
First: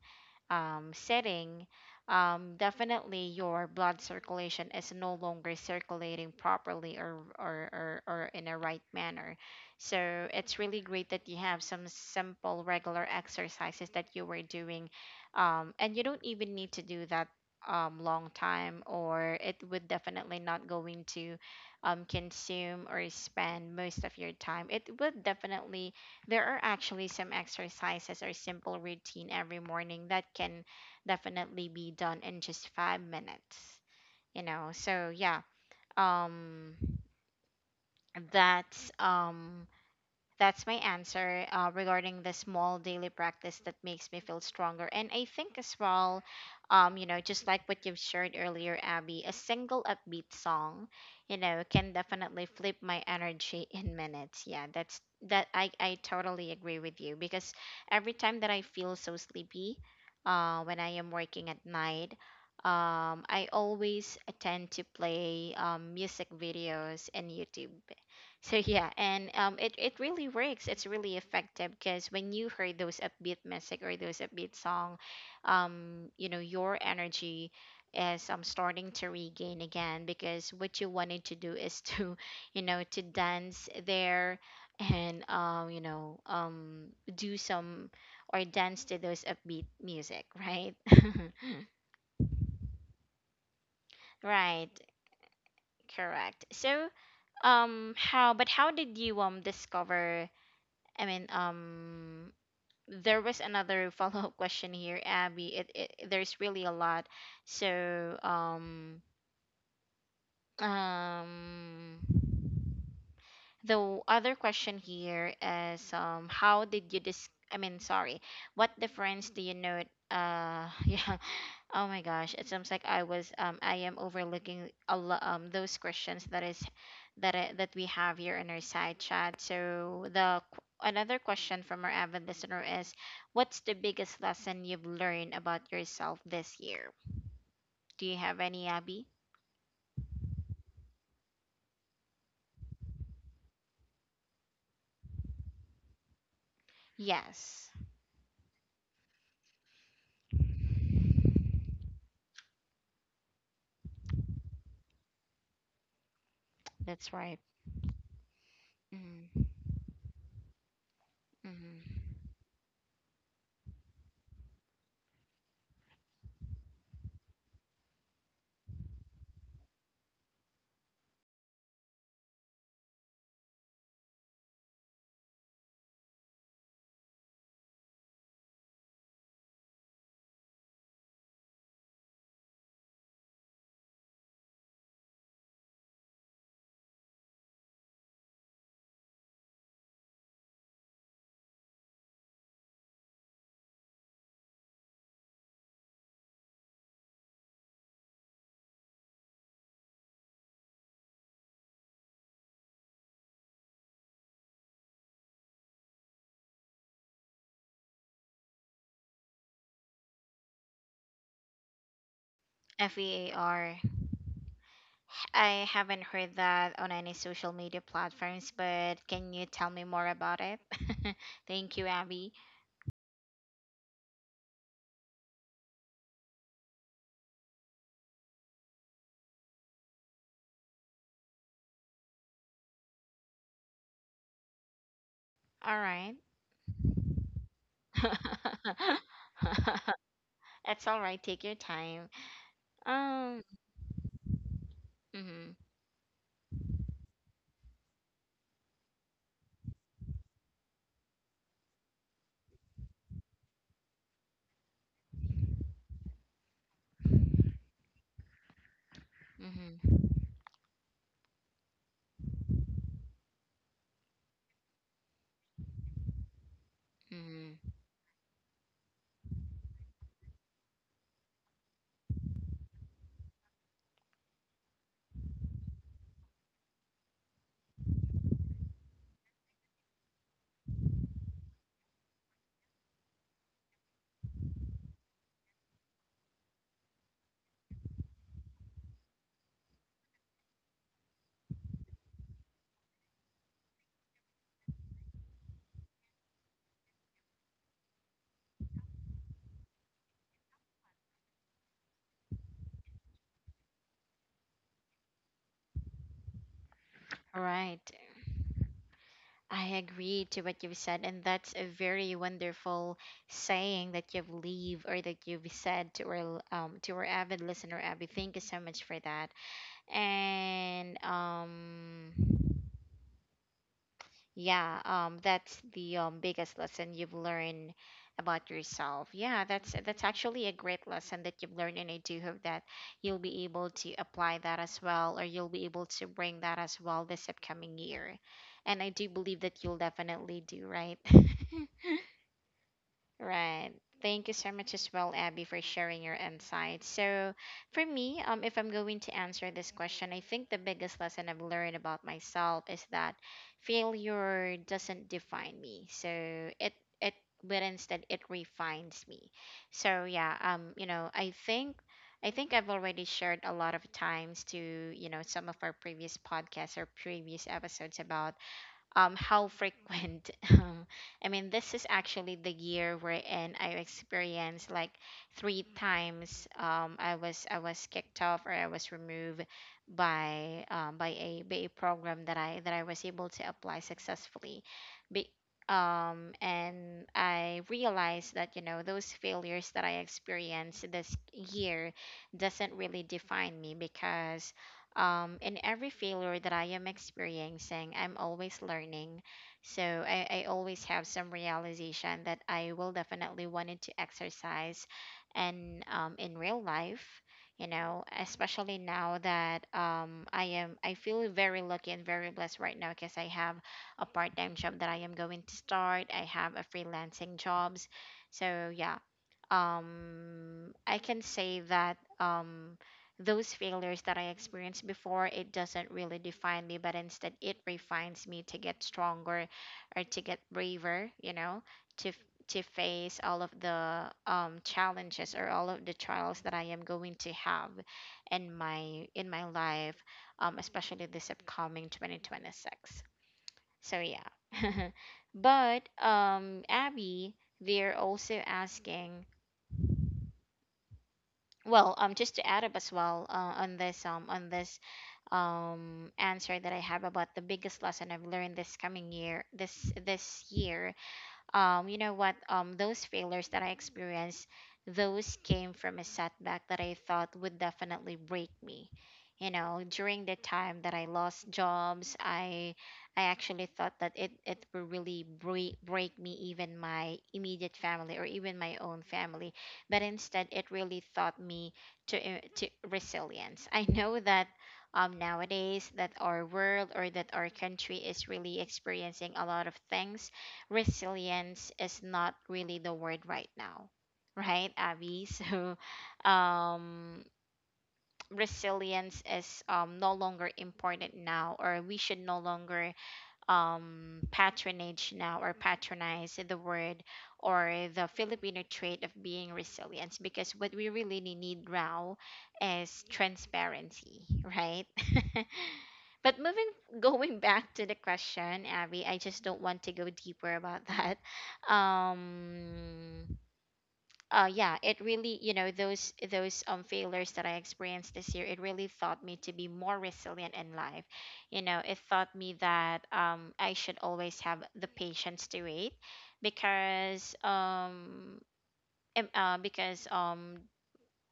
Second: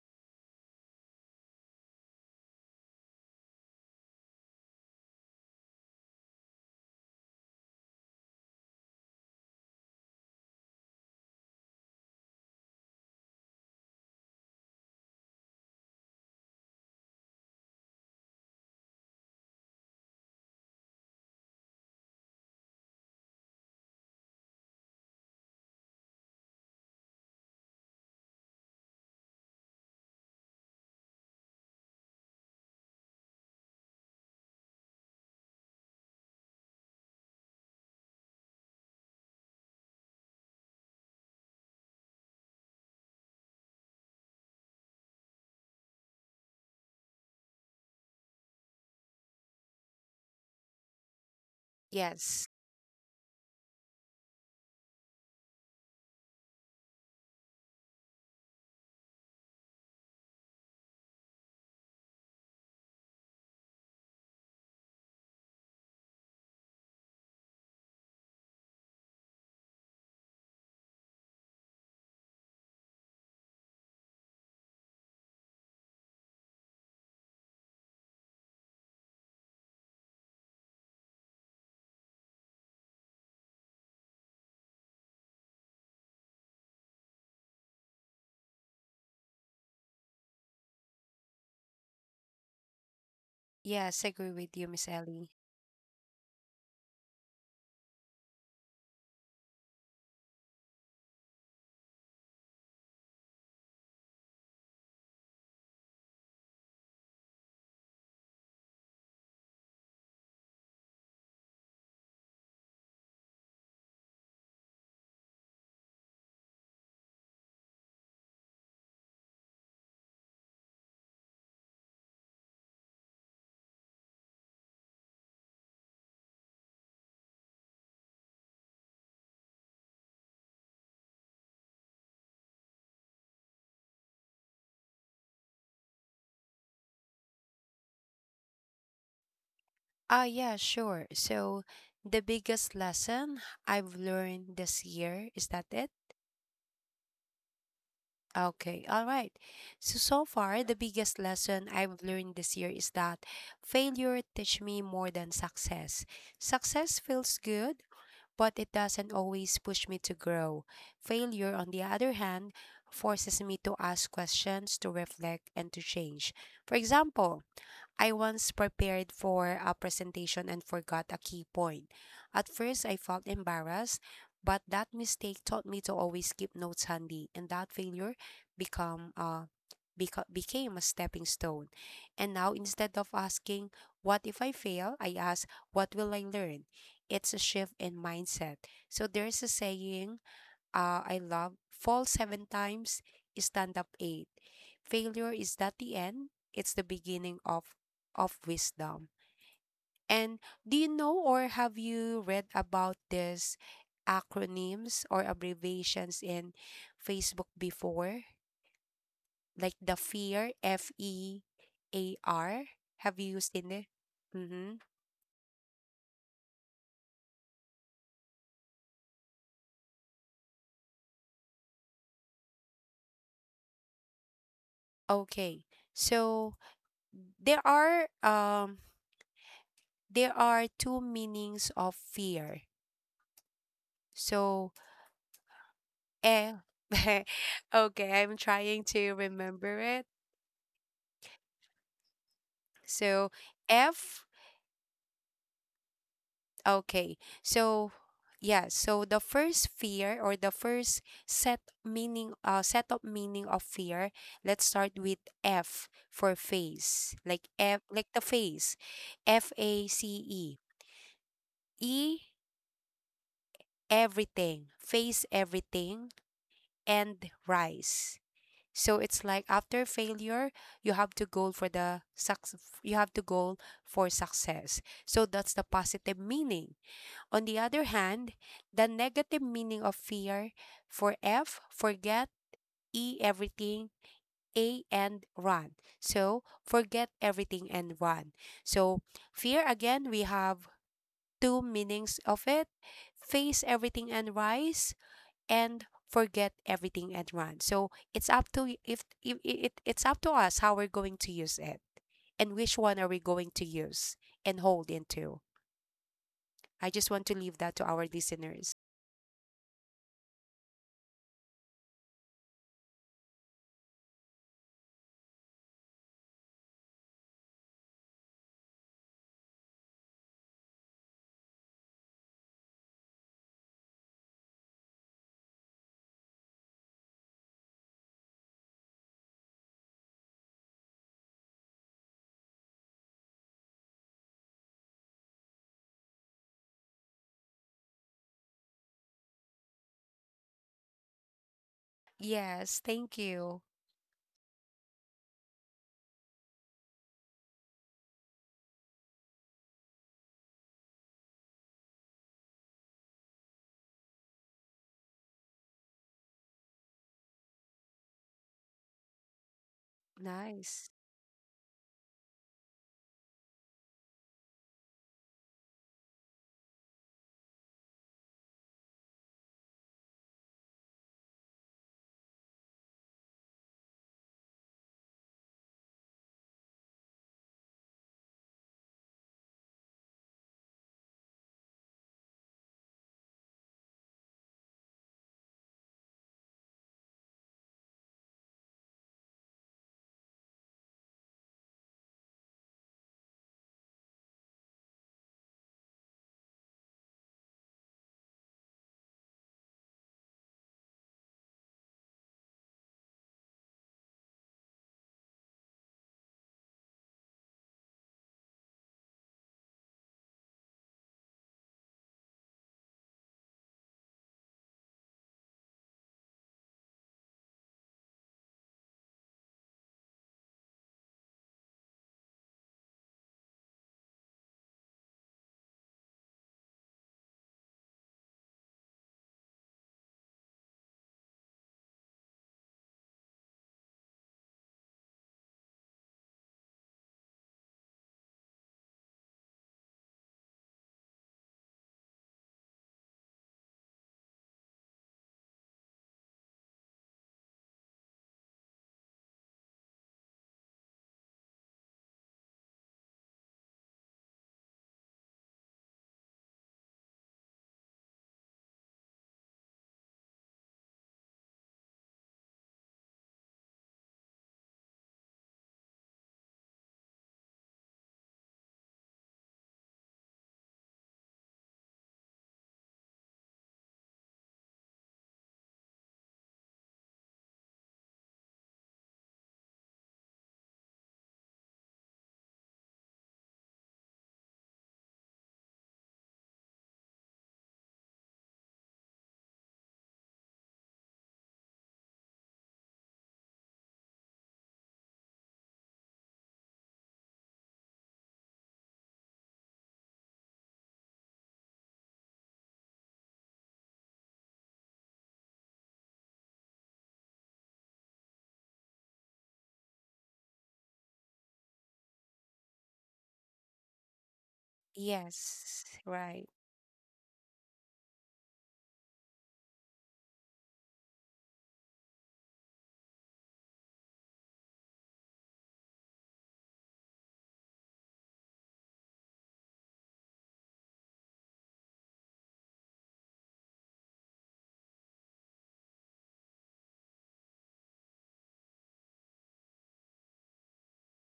um, sitting, um, definitely your blood circulation is no longer circulating properly, or, or, or, or in a right manner. So it's really great that you have some simple regular exercises that you were doing. Um, and you don't even need to do that um, long time, or it would definitely not going to um, consume or spend most of your time. It would definitely, there are actually some exercises or simple routine every morning that can definitely be done in just five minutes, you know. so yeah um that's um that's my answer uh, regarding the small daily practice that makes me feel stronger. And I think as well, um, you know, just like what you've shared earlier, Abby, a single upbeat song, you know, can definitely
Yes.
flip my energy in minutes. Yeah, that's, that I, I totally agree with you, because every time that I feel so sleepy uh, when I am working at night, um, I always tend to play um, music videos and YouTube. So yeah, and um, it it really works. It's really effective because when you heard those upbeat music or those upbeat song, um, you know, your energy is um starting to regain again, because what you wanted to do is to, you know, to dance there, and um, you know, um, do some or dance to those upbeat music, right?
Yes, agree with you,
Right,
Miss Ellie.
correct. So um, how, but how did you um discover? I mean, um, there was another follow-up question here, Abby. It, it there's really a lot. So, um, um, the w- other question here is, um how did you dis, I mean, sorry, what difference do you note? Uh yeah, oh my gosh, it seems like I was um I am overlooking a lo- um those questions that is that I, that we have here in our side chat. So the qu- another question from our avid listener is, what's the biggest lesson you've learned about yourself this year? Do you have any, Abby?
Ah, yeah, sure. So, the biggest lesson I've learned this year, is that it?
Yes,
Okay, all right. So, so far, the biggest lesson I've learned this year is that failure teach me more than success. Success
that's right.
feels good, but it doesn't
Mm-hmm.
always push me to grow. Failure, on the
Mm-hmm.
other hand, forces me to ask questions, to reflect, and to change. For example, I once prepared for a presentation and forgot a key point. At first, I felt embarrassed, but that mistake taught me to always keep notes handy, and that failure become a beca- became a stepping stone. And now, instead of asking, "What if I fail?" I ask, "What will I learn?" It's a shift in mindset. So, there's a saying, uh, I love. Fall seven times, stand up eight. Failure is not the end? It's the beginning of of wisdom. And do you know, or have you read about this acronyms or abbreviations in Facebook before? Like the fear, F E A R. Have you seen
F E A R.
it? Mm-hmm.
I haven't heard that on any social media platforms, but can you tell me more about it? Thank you, Abby.
Okay. So there are um there are two meanings of fear. So,
All right.
eh. Okay, I'm trying to remember it.
It's all right. Take your time.
So,
Um.
F.
Mhm.
Okay. So, yeah, so the first fear, or the first set meaning, uh set of meaning of fear, let's start with F for face. Like F, like the face. F A
Mhm.
C E. E, everything. Face everything and
Mhm.
rise. So it's like, after failure, you have to go for the suc. You have to go for success. So that's the positive meaning. On the other hand, the negative meaning of fear, for F, forget, E, everything, A, and run. So forget everything and run. So fear, again, we have two meanings of it: face everything and rise, and forget everything and run. So it's up to y- if, if it, it's up to us how we're going to use it and which one are we going to use and hold into. I just want to
All
leave that
right.
to our listeners.
I agree to what you've said, and that's a very wonderful saying that you've leave or that you've said to our um to our avid listener, Abby. Thank you so much for that. And um. Yeah, um, that's the um, biggest lesson you've learned about yourself. Yeah, that's that's actually a great lesson that you've learned, and I do hope that you'll be able to apply that as well, or you'll be able to bring that as well this upcoming year. And I do believe that you'll definitely do, right?
Yes, thank you.
Right. Thank you so much as well, Abby, for sharing your insights. So, for me, um, if I'm going to answer this question, I think the biggest lesson I've learned about myself is that failure doesn't define me. So it it but instead it refines me. So yeah, um, you
Nice.
know, I think I think I've already shared a lot of times to you know some of our previous podcasts or previous episodes about um, how frequent. Um, I mean, this is actually the year wherein I experienced like three times. Um, I was I was kicked off or I was removed by um, by a by a program that I that I was able to apply successfully. Be, um, and I realized that you know those failures that I experienced this year doesn't really define me because um, in every failure that I am experiencing, I'm always learning. So I, I always have some realization that I will definitely wanted to exercise and um, in real life, you know, especially now that um, I am I feel very lucky and very blessed right now because I have a part-time job that I am going to start. I have a freelancing jobs. So yeah, um I can say that um those failures that I experienced before, it doesn't really define me but instead it refines me to get stronger or to get braver, you know to f- to face all of the um, challenges or all of the trials that I am going to have in my in my life, um, especially this upcoming twenty twenty-six. So yeah, but um Abby, they're also asking, well, um, just to add up as well, uh, on this um on this um answer that I have about the biggest lesson I've learned this coming year this this year. Um, you know what um, Those failures that I experienced, those came from a setback that I thought would definitely break me. You know during the time that I lost jobs, i i actually thought that it it will really break break me, even my immediate family or even my own family. But instead, it really taught me to uh, to resilience. I know that um, nowadays that our world or that our country is really experiencing a lot of things, resilience is not really the word right now, right, Abby? So, um, resilience is um, no longer important now, or we should no longer um, patronage now or patronize the word, or the Filipino trait of being resilient, because what we really need now is transparency, right?
Yes,
But
right.
moving going back to the question, Abby, I just don't want to go deeper about that. Um, uh yeah, it really, you know those those um failures that I experienced this year, it really taught me to be more resilient in life. You know it taught me that um I should always have the patience to wait, because um em- uh, because um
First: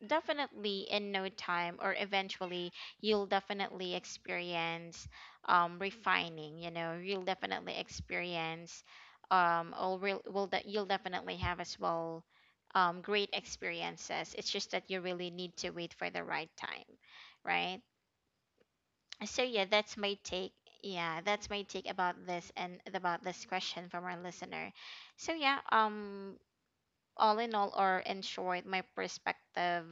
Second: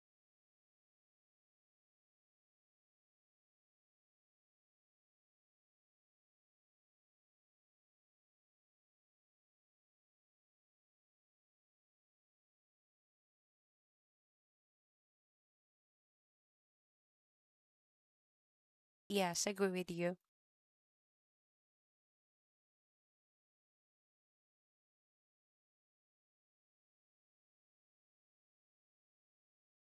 definitely, in no time or eventually, you'll definitely experience um refining. You know you'll definitely experience um or will, will that you'll definitely have as well um great experiences. It's just that you really need to wait for the right time, right? So
Yes,
yeah,
agree with
that's my
you.
take yeah that's my take about this and about this question from our listener. So yeah, um all in all, or in short, my perspective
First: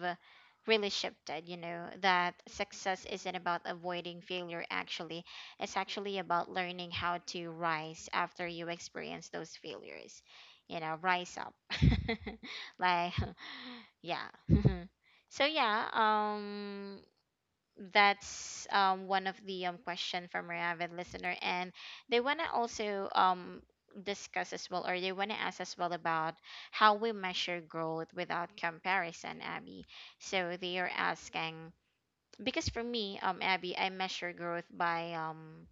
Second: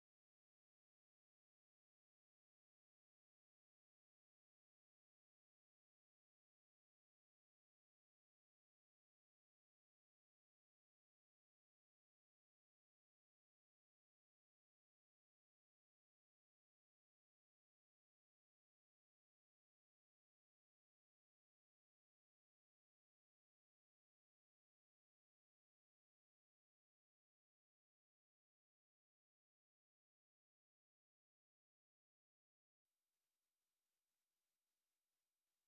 really shifted. You know that success isn't about avoiding failure, actually, it's actually about learning how to rise after you experience those failures. You know, rise up. Like, yeah. So, yeah, um, that's um, one of the um, question from our avid listener, and they want to also um, discuss as well, or they want to ask as well about how we measure growth without comparison, Abby. So they are asking, because for me, um, Abby, I measure growth by um,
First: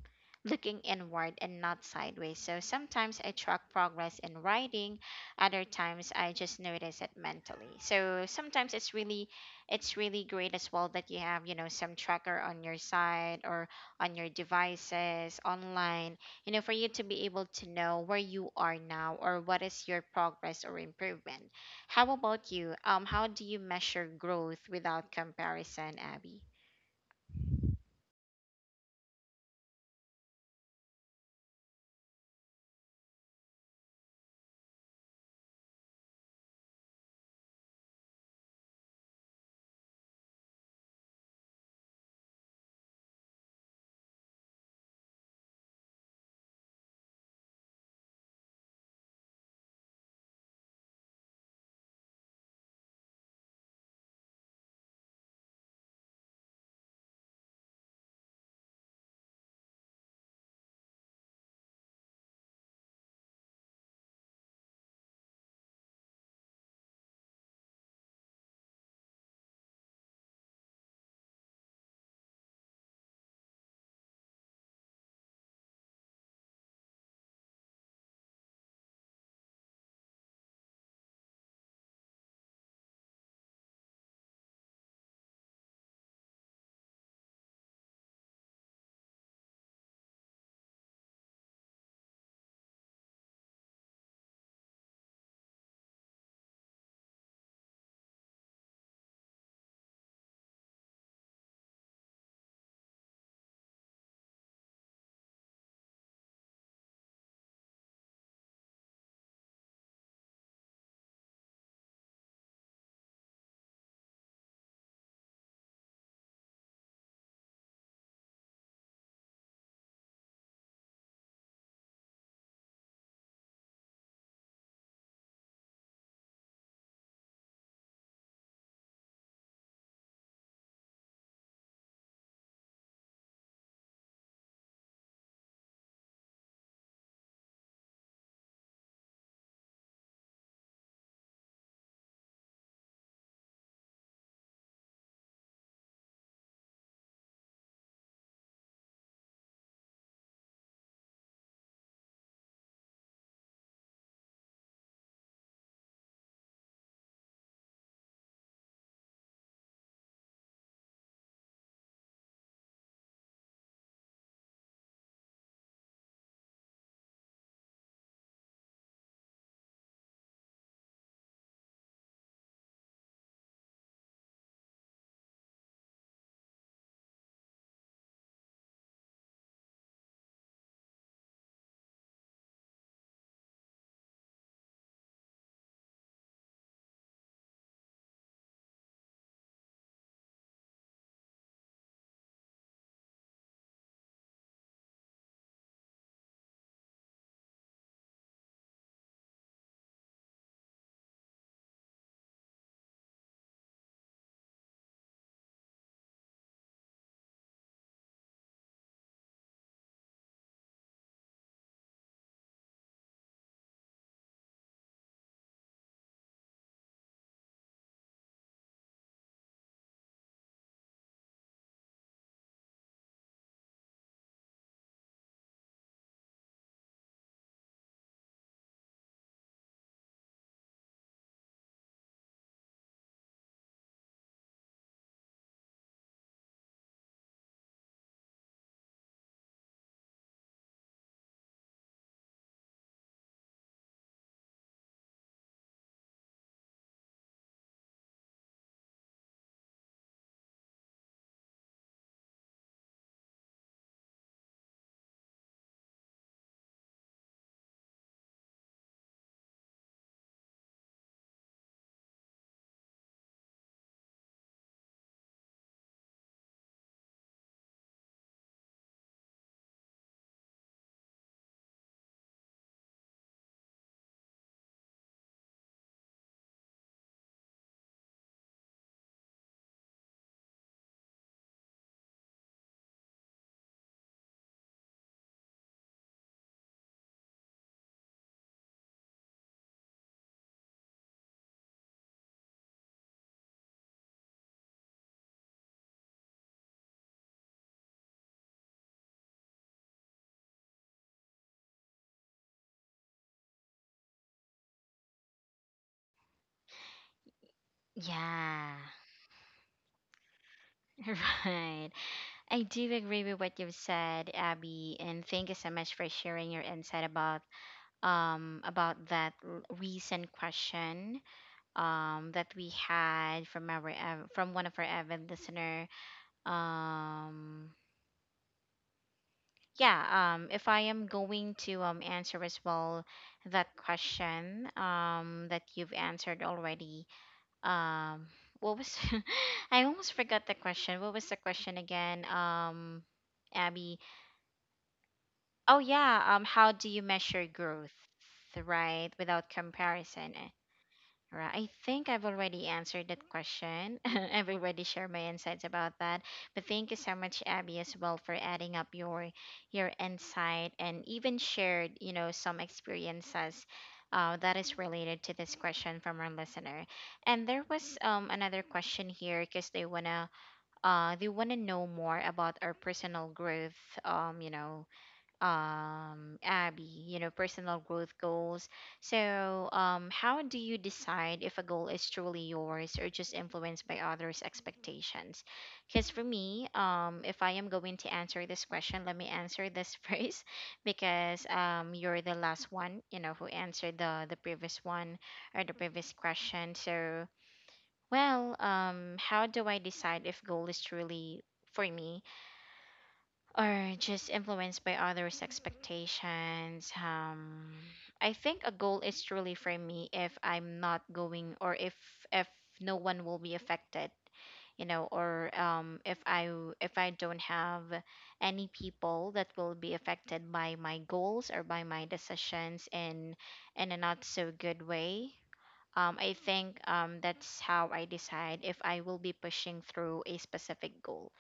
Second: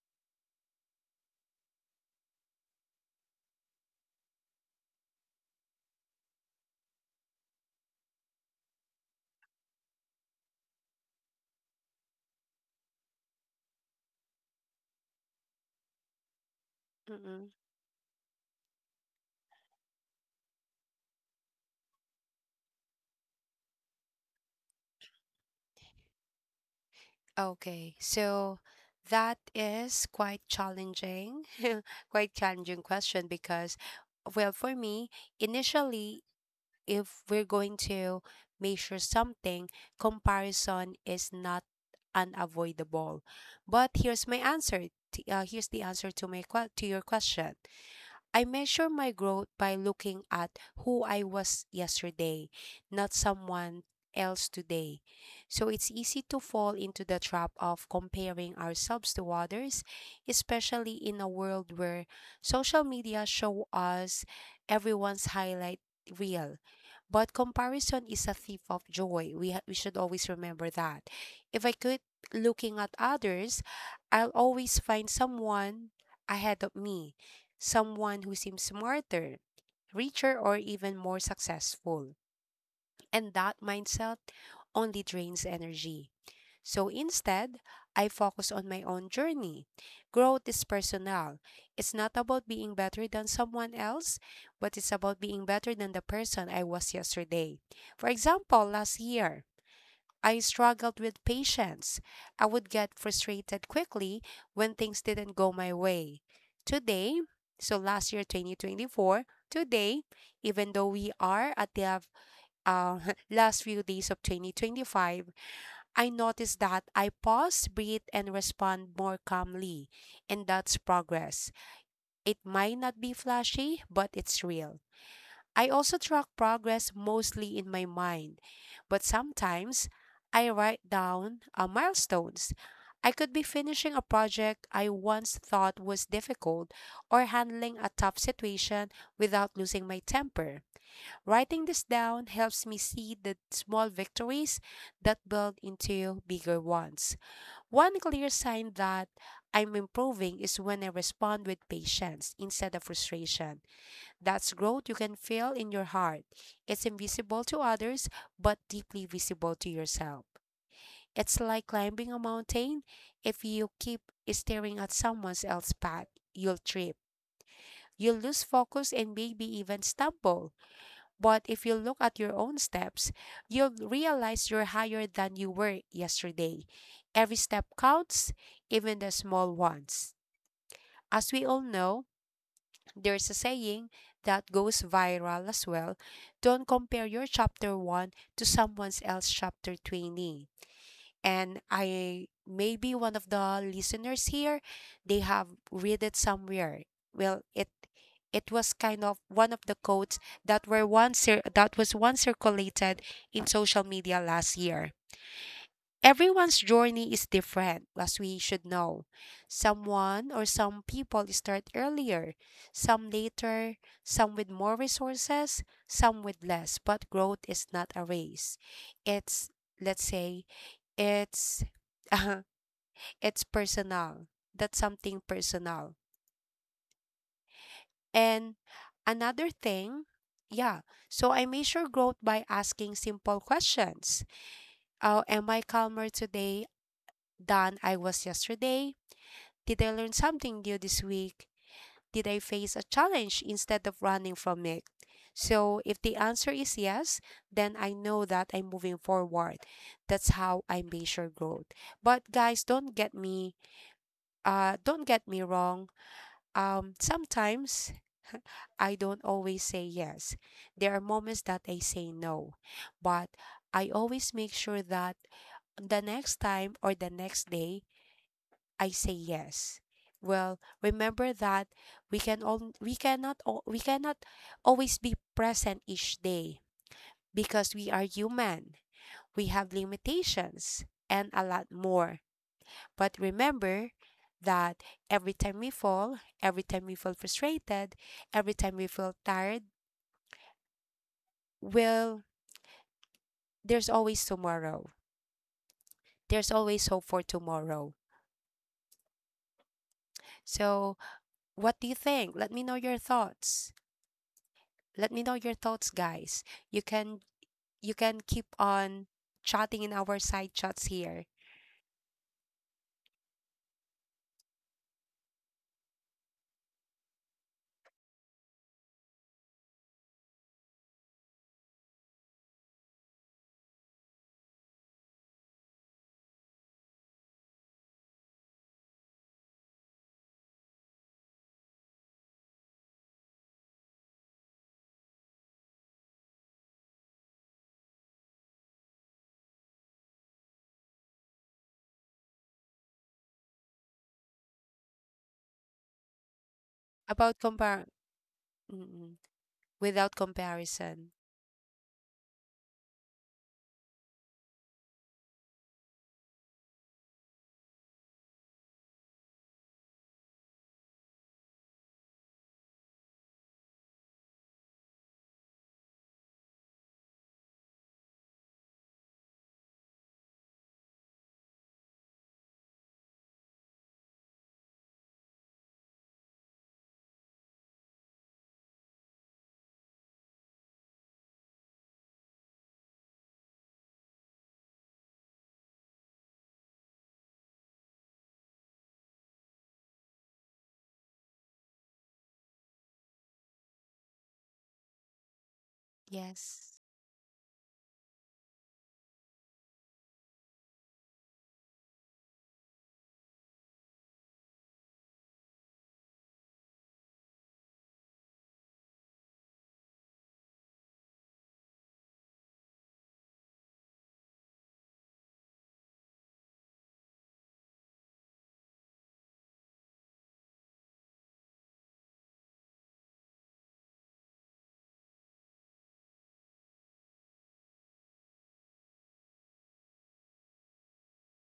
looking inward and not sideways. So sometimes I track progress in writing, other times I just notice it mentally. So sometimes it's really, it's really great as well that you have, you know some tracker on your side or on your devices, online, you know, for you to be able
Mm-mm.
to know where you are now or what is your progress or improvement. How about you? Um, how do you measure growth without comparison, Abby?
Okay, so that is quite challenging, quite challenging question because, well, for me, initially, if we're going to measure something, comparison is not unavoidable. But here's my answer. T- Uh, here's the answer to my que- to your question. I measure my growth by looking at who I was yesterday, not someone else today. So it's easy to fall into the trap of comparing ourselves to others, especially in a world where social media show us everyone's highlight reel. But comparison is a thief of joy. We ha- we should always remember that. If I could looking at others, I'll always find someone ahead of me, someone who seems smarter, richer, or even more successful. And that mindset only drains energy. So instead, I focus on my own journey. Growth is personal. It's not about being better than someone else, but it's about being better than the person I was yesterday. For example, last year, I struggled with patience. I would get frustrated quickly when things didn't go my way. Today, so last year twenty twenty-four, today, even though we are at the uh, last few days of twenty twenty-five, I noticed that I pause, breathe, and respond more calmly. And that's progress. It might not be flashy, but it's real. I also track progress mostly in my mind, but sometimes I write down uh, milestones. I could be finishing a project I once thought was difficult, or handling a tough situation without losing my temper. Writing this down helps me see the small victories that build into bigger ones. One clear sign that I'm improving is when I respond with patience instead of frustration. That's growth you can feel in your heart. It's invisible to others, but deeply visible to yourself. It's like climbing a mountain. If you keep staring at someone else's path, you'll trip. You'll lose focus and maybe even stumble. But if you look at your own steps, you'll realize you're higher than you were yesterday. Every step counts, even the small ones. As we all know, there's a saying that goes viral as well. Don't compare your chapter one to someone else's chapter twenty. And I, maybe one of the listeners here, they have read it somewhere. Well, it it was kind of one of the quotes that were once cir- that was once circulated in social media last year. Everyone's journey is different, as we should know. Someone or some people start earlier, some later, some with more resources, some with less. But growth is not a race. It's, let's say, it's, it's personal. That's something personal. And another thing, yeah. So I measure growth by asking simple questions. Uh, am I calmer today than I was yesterday? Did I learn something new this week? Did I face a challenge instead of running from it? So, if the answer is yes, then I know that I'm moving forward. That's how I measure growth. But guys, don't get me uh don't get me wrong. Um sometimes I don't always say yes. There are moments that I say no, but I always make sure that the next time or the next day I say yes. Well, remember that we can all we cannot al- we cannot always be present each day because we are human. We have limitations and a lot more. But remember that every time we fall, every time we feel frustrated, every time we feel tired, well, there's always tomorrow. There's always hope for tomorrow. So, what do you think? Let me know your thoughts. Let me know your thoughts, guys. You can you can keep
Yeah,
on chatting in our side chats here
right. I do agree with what you've said, Abby, and thank you so much for sharing your insight about um about that l- recent question um that we had from our ev- from one of our avid listener. Um, yeah. Um, if I am going to um answer as well that question um that you've answered already. Um, what was, I almost forgot the question. What was the question again? Um, Abby. Oh yeah. Um, how do you
about
measure
compare.
growth, right?
Mm,
Without
without
comparison.
comparison.
Right. I think I've already answered that question. I've already shared my insights about that. But thank you so much, Abby, as well, for adding up your your insight, and even shared, you know, some experiences uh, that is related to this question from our listener. And there was um, another question here because they wanna uh, they wanna know more about our personal growth, um, you know, um Abby, you know, personal growth goals. So, um how do you decide if a goal is truly yours or just influenced by others' expectations? Cuz for me, um if I am going to answer this question, let me answer this first, because um you're the last one, you know, who answered the the previous one or the previous question.
Yes.
So, well, um how do I decide if goal is truly for me or just influenced by others' expectations? Um, I think a goal is truly for me if I'm not going or if if no one will be affected, you know, or um, if I if I don't have any people that will be affected by my goals or by my decisions in in a not so good way. Um, I think, um, that's how I decide if I will be pushing through a specific goal.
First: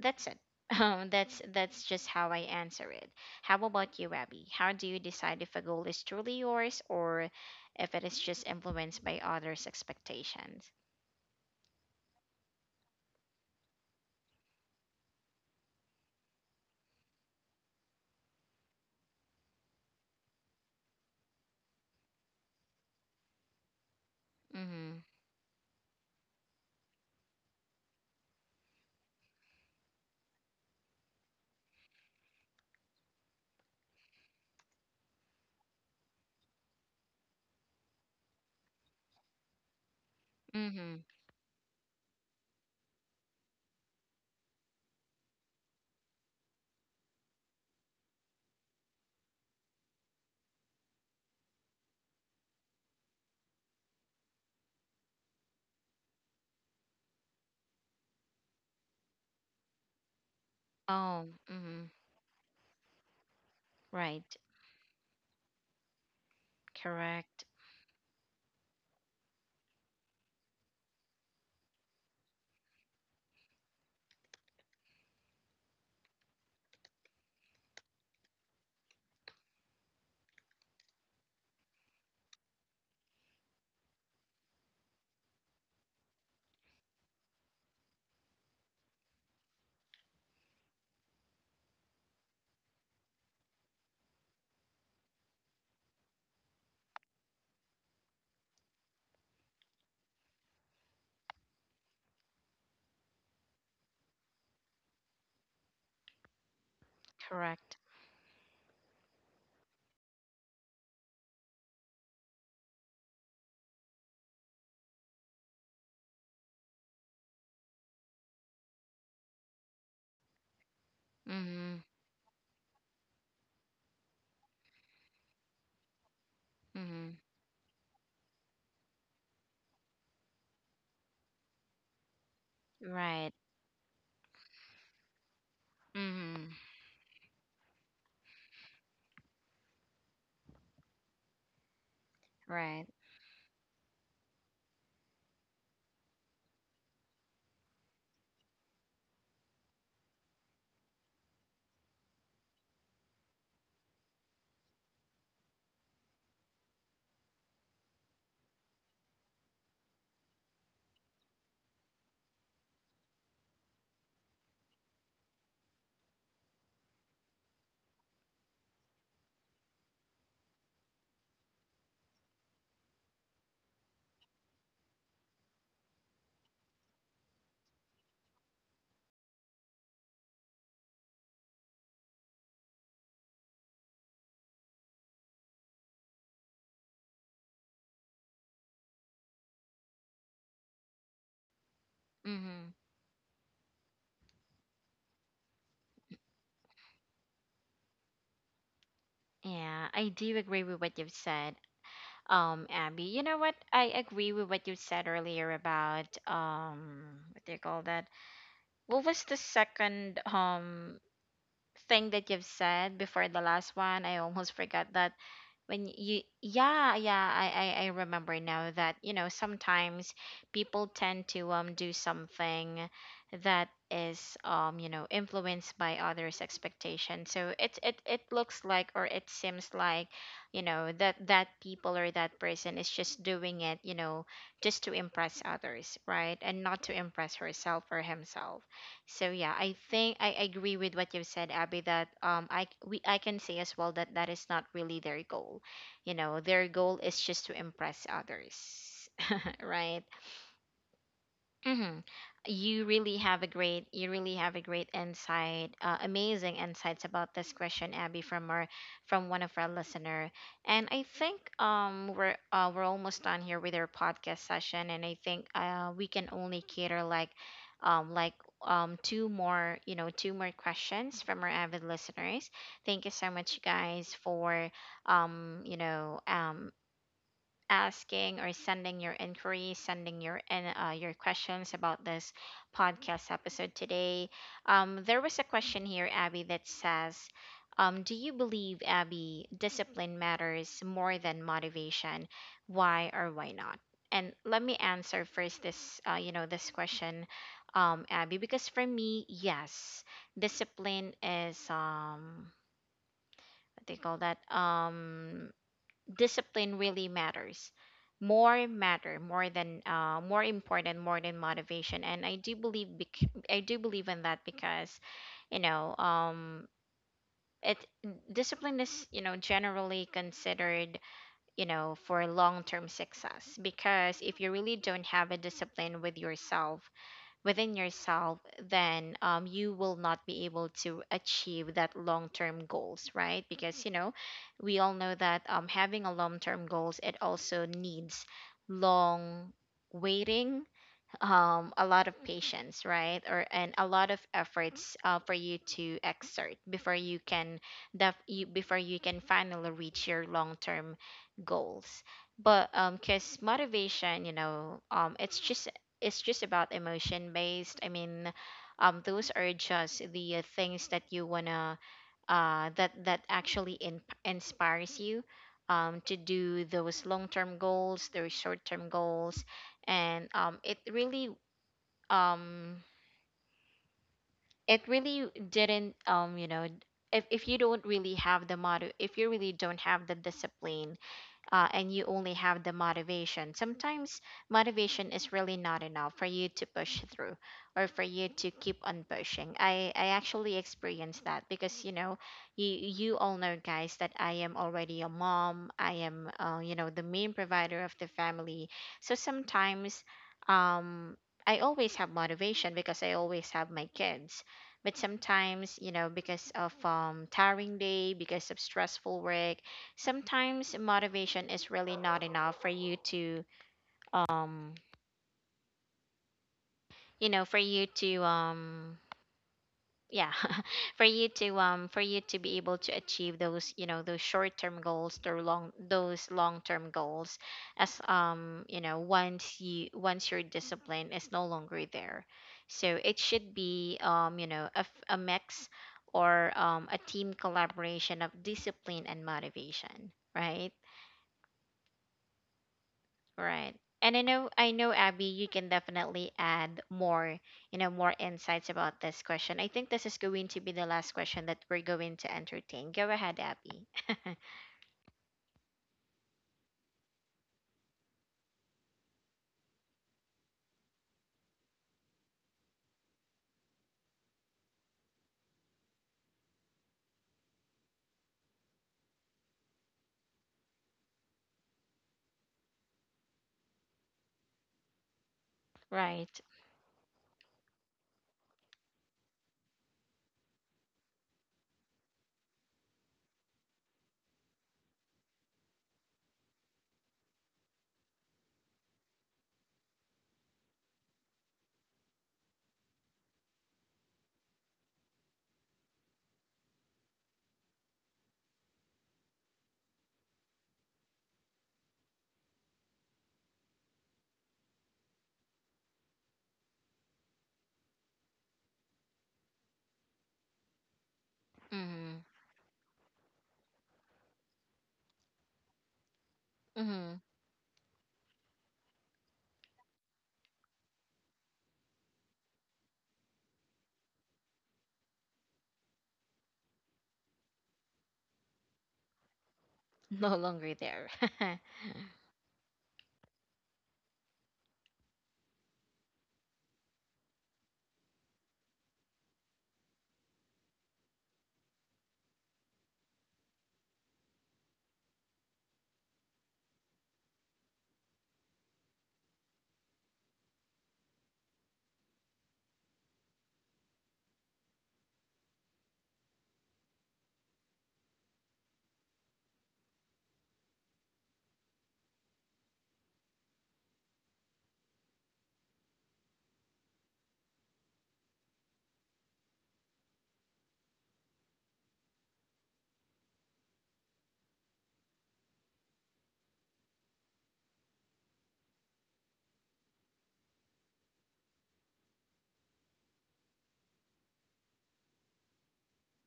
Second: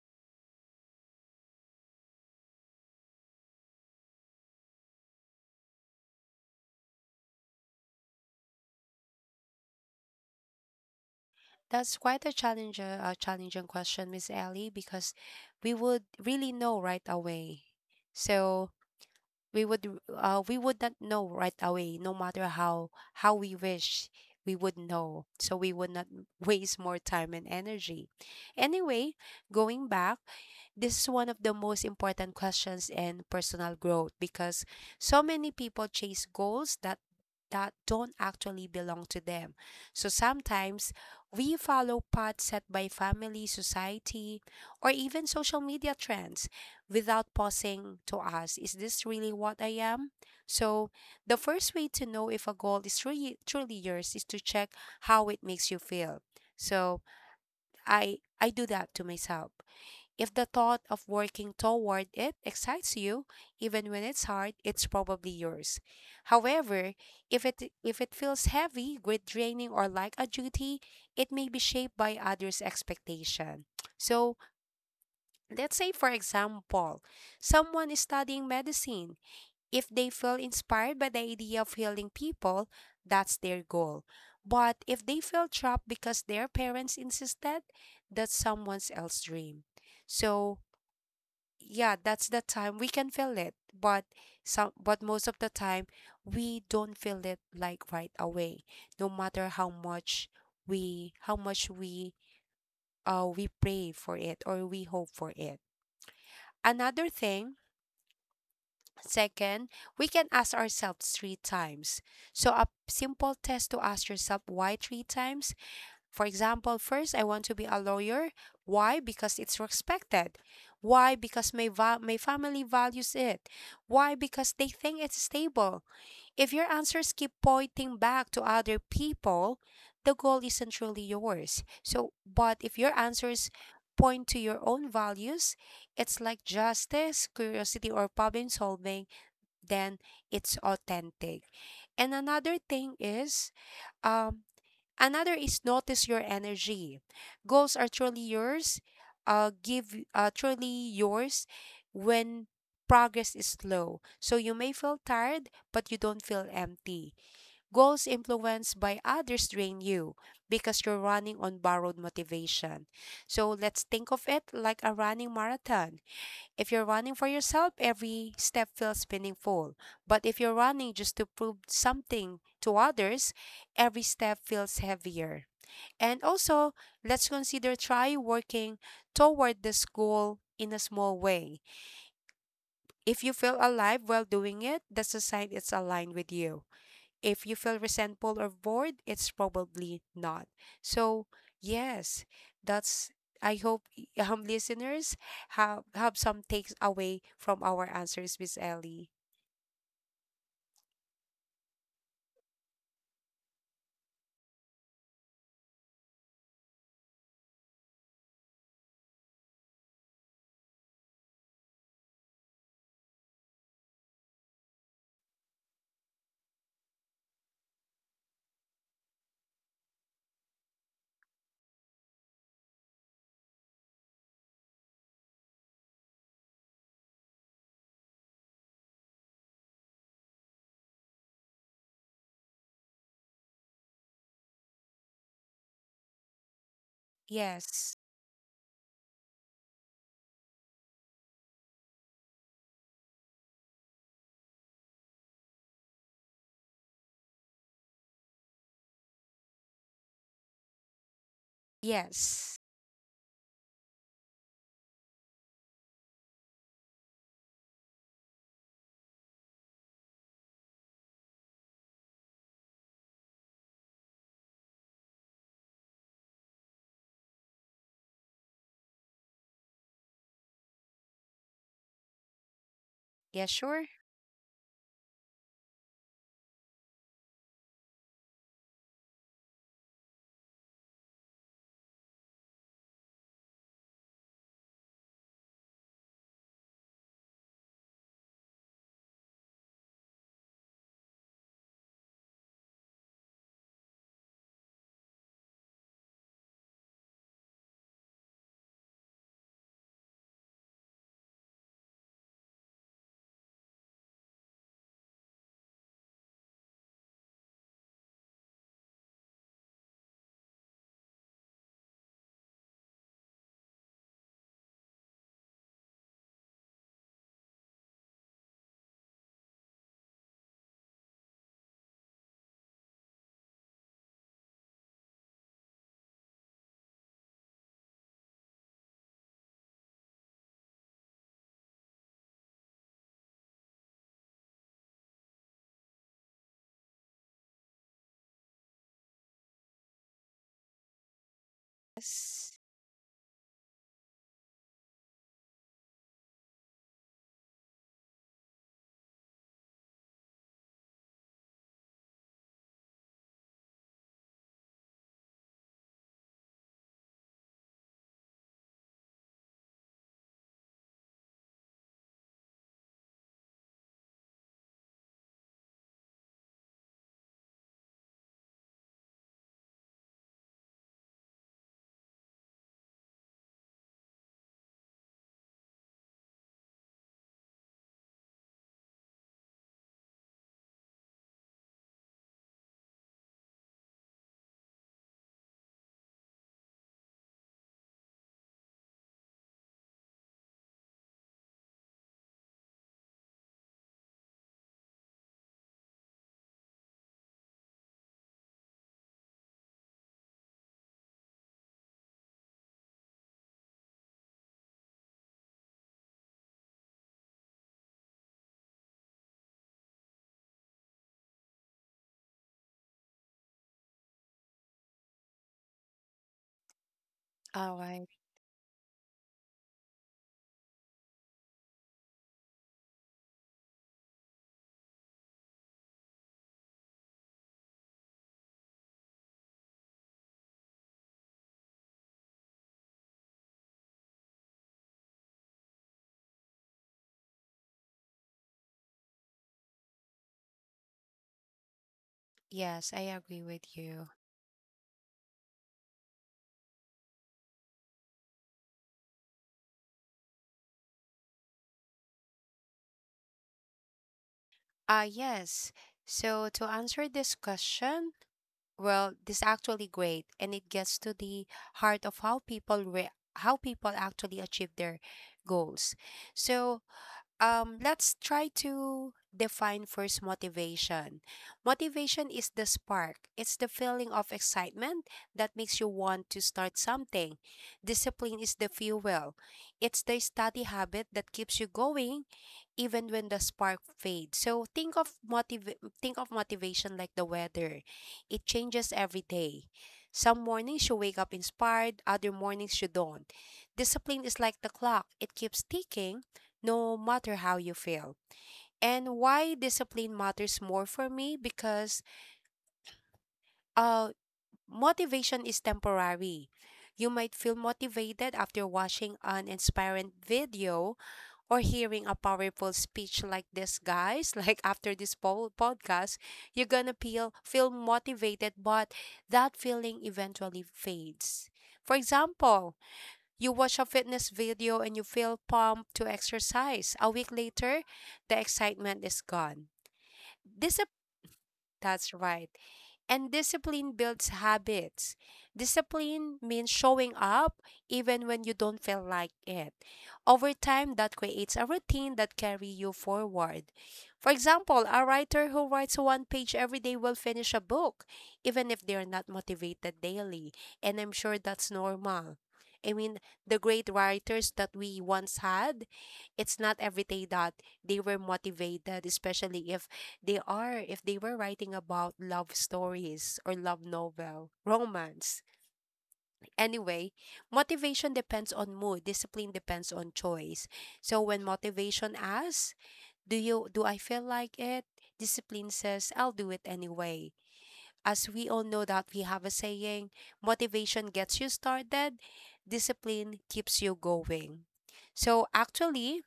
That's it. Um, that's that's just how I answer it. How about you, Abby? How do you decide if a goal is truly yours or if it is just influenced by others' expectations?
That's quite a challenge, uh, a challenging question, Miss Ellie, because we would really know right away. So we would, r- uh, we would not know right away, no matter how how we wish we would
Mm-hmm.
know. So we would not waste more time and energy. Anyway, going back, this is one of the most important questions in personal growth because so many people chase goals that that don't actually belong to them. So sometimes
Mm-hmm.
we follow paths set by family, society, or even social media trends without pausing to ask, is this really what I am? So the first way to know if a goal is really truly yours is to check how it makes you feel. So I I do that to myself. If the thought of
Oh,
working
mm-hmm.
toward it excites you, even when it's
Right.
hard, it's probably yours. However,
Correct.
if it if it feels heavy, grit draining, or like a duty, it may be shaped by others' expectation. So let's say for example, someone is studying medicine. If they feel inspired by the idea of healing people, that's their goal. But if they feel trapped because their parents insisted, that's someone else's dream. So yeah, that's the time we can feel it, but some but most of the time we don't feel it like right away, no matter how much we how much we uh we pray for it or we hope for it. Another thing,
Correct.
second, we can ask ourselves three times. So a simple test: to ask yourself why three times. For example, first, I want to be a lawyer. Why? Because it's respected. Why? Because my,
Mm-hmm.
va- my family values it. Why? Because they think it's stable. If your
Mm-hmm.
answers keep pointing back to other people, the goal isn't truly yours. So, but if your
Right.
answers point to your own values, it's like
Mm-hmm.
justice, curiosity, or problem solving, then it's authentic. And another
Right.
thing is, um, another is notice your energy. Goals are truly yours, uh, give uh, truly yours when progress is slow. So you may feel tired, but you don't feel empty. Goals influenced by others drain you because you're running on borrowed motivation. So let's think of it like a running marathon. If you're running for yourself, every step feels meaningful. But if you're running just to prove something to others, every step feels heavier. And also, let's consider try working toward this goal in a small way. If you feel alive while doing it, that's a sign it's aligned with you. If you feel resentful or bored, it's probably not. So, yes,
Mm-hmm.
that's I hope y- um listeners have have some takes away from our answers, Miss Ellie.
Yeah, I do agree with what you've said, um, Abby. You know what? I agree with what you said earlier about, um, what do you call that? What was the second um thing that you've said before the last one? I almost forgot that. When you Yeah, yeah, I I, I remember now that, you know, sometimes people tend to um do something that is, um, you know, influenced by others' expectations. So it it it looks like, or it seems like, you know, that that people, or that person, is just doing it, you know, just to impress others, right? And not to impress herself
Yes.
or himself. So yeah, I think I agree with what you said, Abby. That, um, I we I can say as well, that that is not really their goal. You know, their goal is just to impress others, right? Mm-hmm.
Yes.
You really have a great, you really have a great insight, uh, amazing insights about this question, Abby, from our, from one of our listener. And I think um we're uh, we're almost done here with our podcast session, and I think uh we can only cater like, um like um, two more you know two more questions from our avid listeners. Thank you so
Yeah,
much, you
sure.
guys, for um you know um asking, or sending your inquiries, sending your in, uh, your questions about this podcast episode today. Um, there was a question here, Abby, that says, um, "Do you believe, Abby, discipline matters more than motivation? Why or why not?" And let me answer first this, uh, you know, this question, um, Abby, because for me, yes, discipline is um, what they call that um discipline really matters more matter more than uh, more important more than motivation, and i do believe bec- i do believe in that because you know um it discipline is, you know, generally considered, you know, for long term success, because if you really don't have a discipline with yourself within yourself, then um, you will not be able to achieve that long-term goals, right? Because, you know, we all know that um, having a long-term goals, it also needs long waiting um, a lot of
Yes.
patience, right? Or and a lot of efforts uh, for you to exert before you can def- you, before you can finally reach your long term goals. But um, cause motivation, you know, um, it's just it's just about emotion based. I mean, um, those are just the uh, things that you wanna uh that that actually in- inspires you. Um, to do those long-term goals, those short-term goals, and um, it really um it really didn't um you know if if you don't really have the motto if you really don't have the discipline, uh, and you only have the motivation. Sometimes motivation is really not enough for you to push through or for you to keep on pushing. I, I actually experienced that, because you know, you you all know, guys, that I am already a mom. I am, uh, you know, the main provider of the family. So sometimes um, I always have motivation because I always have my kids. But sometimes, you know, because of um, tiring day, because of stressful work, sometimes motivation is really not enough for you to um you know for
All
you
right.
to um yeah, for you to um for you to be able to achieve those, you know, those short term goals or long those long term goals, as um you know, once you once your discipline is no longer there. So it should be um you know, a, f- a mix or um, a team collaboration of discipline and motivation, right?
Yes, I agree
Right.
with you.
And I know, I know Abby, you can definitely add more, you know, more insights about this question. I think this is going to be the last question that we're going to entertain. Go ahead, Abby.
Ah, yes. So to answer this question, well, this actually great and it gets to the heart of how people re- how people actually achieve their goals. So, um, let's try to define first motivation. Motivation is the spark, it's the feeling of excitement that makes you want
Right.
to start something. Discipline is the fuel, it's the study habit that keeps you going even when the spark fades. So think of motiv- think of motivation like the weather. It changes every day. Some mornings you wake up inspired, other mornings you don't. Discipline is like the clock. It keeps ticking no matter how you feel. And why discipline matters more for me because uh motivation is temporary. You might feel motivated after watching an inspiring video or hearing a
Mhm.
powerful speech like this guys like after this po- podcast you're gonna
Mhm.
feel feel motivated but that feeling eventually fades. For example, you watch a fitness video and you feel pumped to exercise. A week later, the excitement is gone.
No longer
Discipline,
there.
that's right. And discipline builds habits. Discipline means showing up even when you don't feel like it. Over time, that creates a routine that carry you forward. For example, a writer who writes one page every day will finish a book, even if they are not motivated daily. And I'm sure that's normal. I mean, the great writers that we once had, it's not every day that they were motivated, especially if they are, if they were writing about love stories or love novel, romance. Anyway, motivation depends on mood, discipline depends on choice. So when motivation asks, do you do I feel like it? Discipline says, I'll do it anyway. As we all know that we have a saying, motivation gets you started, discipline keeps you going. So actually,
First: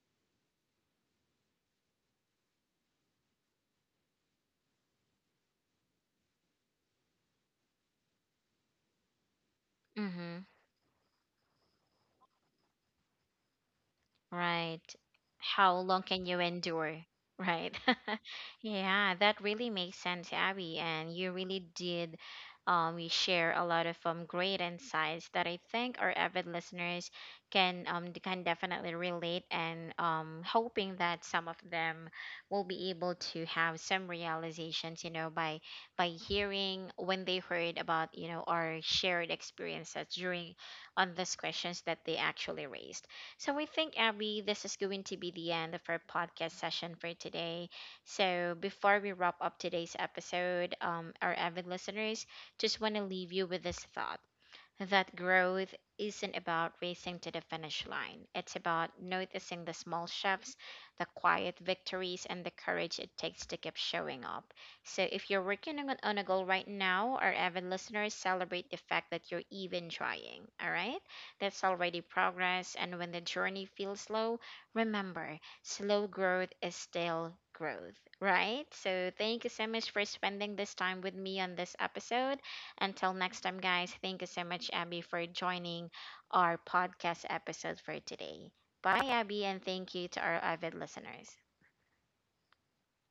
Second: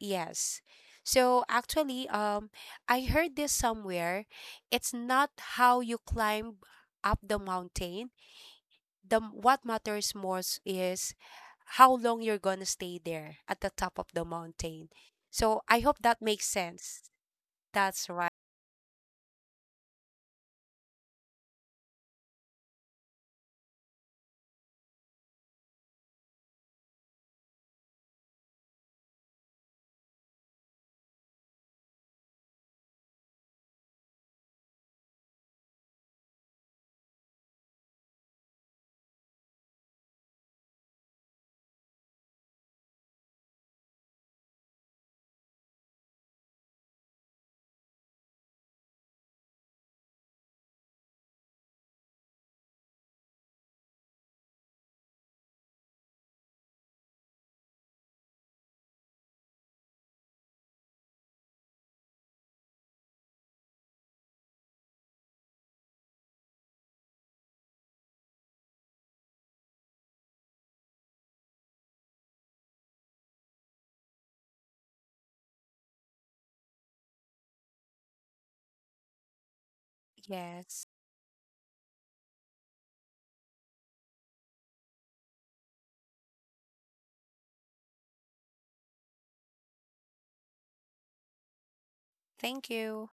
yes. So actually, um, I heard this somewhere. It's not how you climb up the mountain. The m- what matters
Mhm.
most is how long you're gonna stay there at the top of the
Right.
mountain. So
How
I hope
long
that
can you
makes sense.
endure? Right.
That's right.
Yeah, that really makes sense, Abby. And you really did, um we share a lot of um great insights that I think our avid listeners can um d- can definitely relate, and um hoping that some of them will be able to have some realizations, you know, by by hearing when they heard about, you know, our shared experiences during on these questions that they actually raised. So we think, Abby, this is going to be the end of our podcast session for today. So before we wrap up today's episode, um, our avid listeners, just want to leave you with this thought that growth isn't about racing to the finish line. It's about noticing the small shifts, the quiet victories, and the courage it takes to keep showing up. So, if you're working on on a goal right now, our avid listeners, celebrate the fact that you're even trying. All right? That's already progress. And when the journey feels slow, remember, slow growth is still growth, right? So, thank you so much for spending this
Yes.
time with me on this episode. Until next time, guys, thank you so much, Abby, for joining our podcast episode for today. Bye, Abby, and thank you to our avid listeners.
Thank you.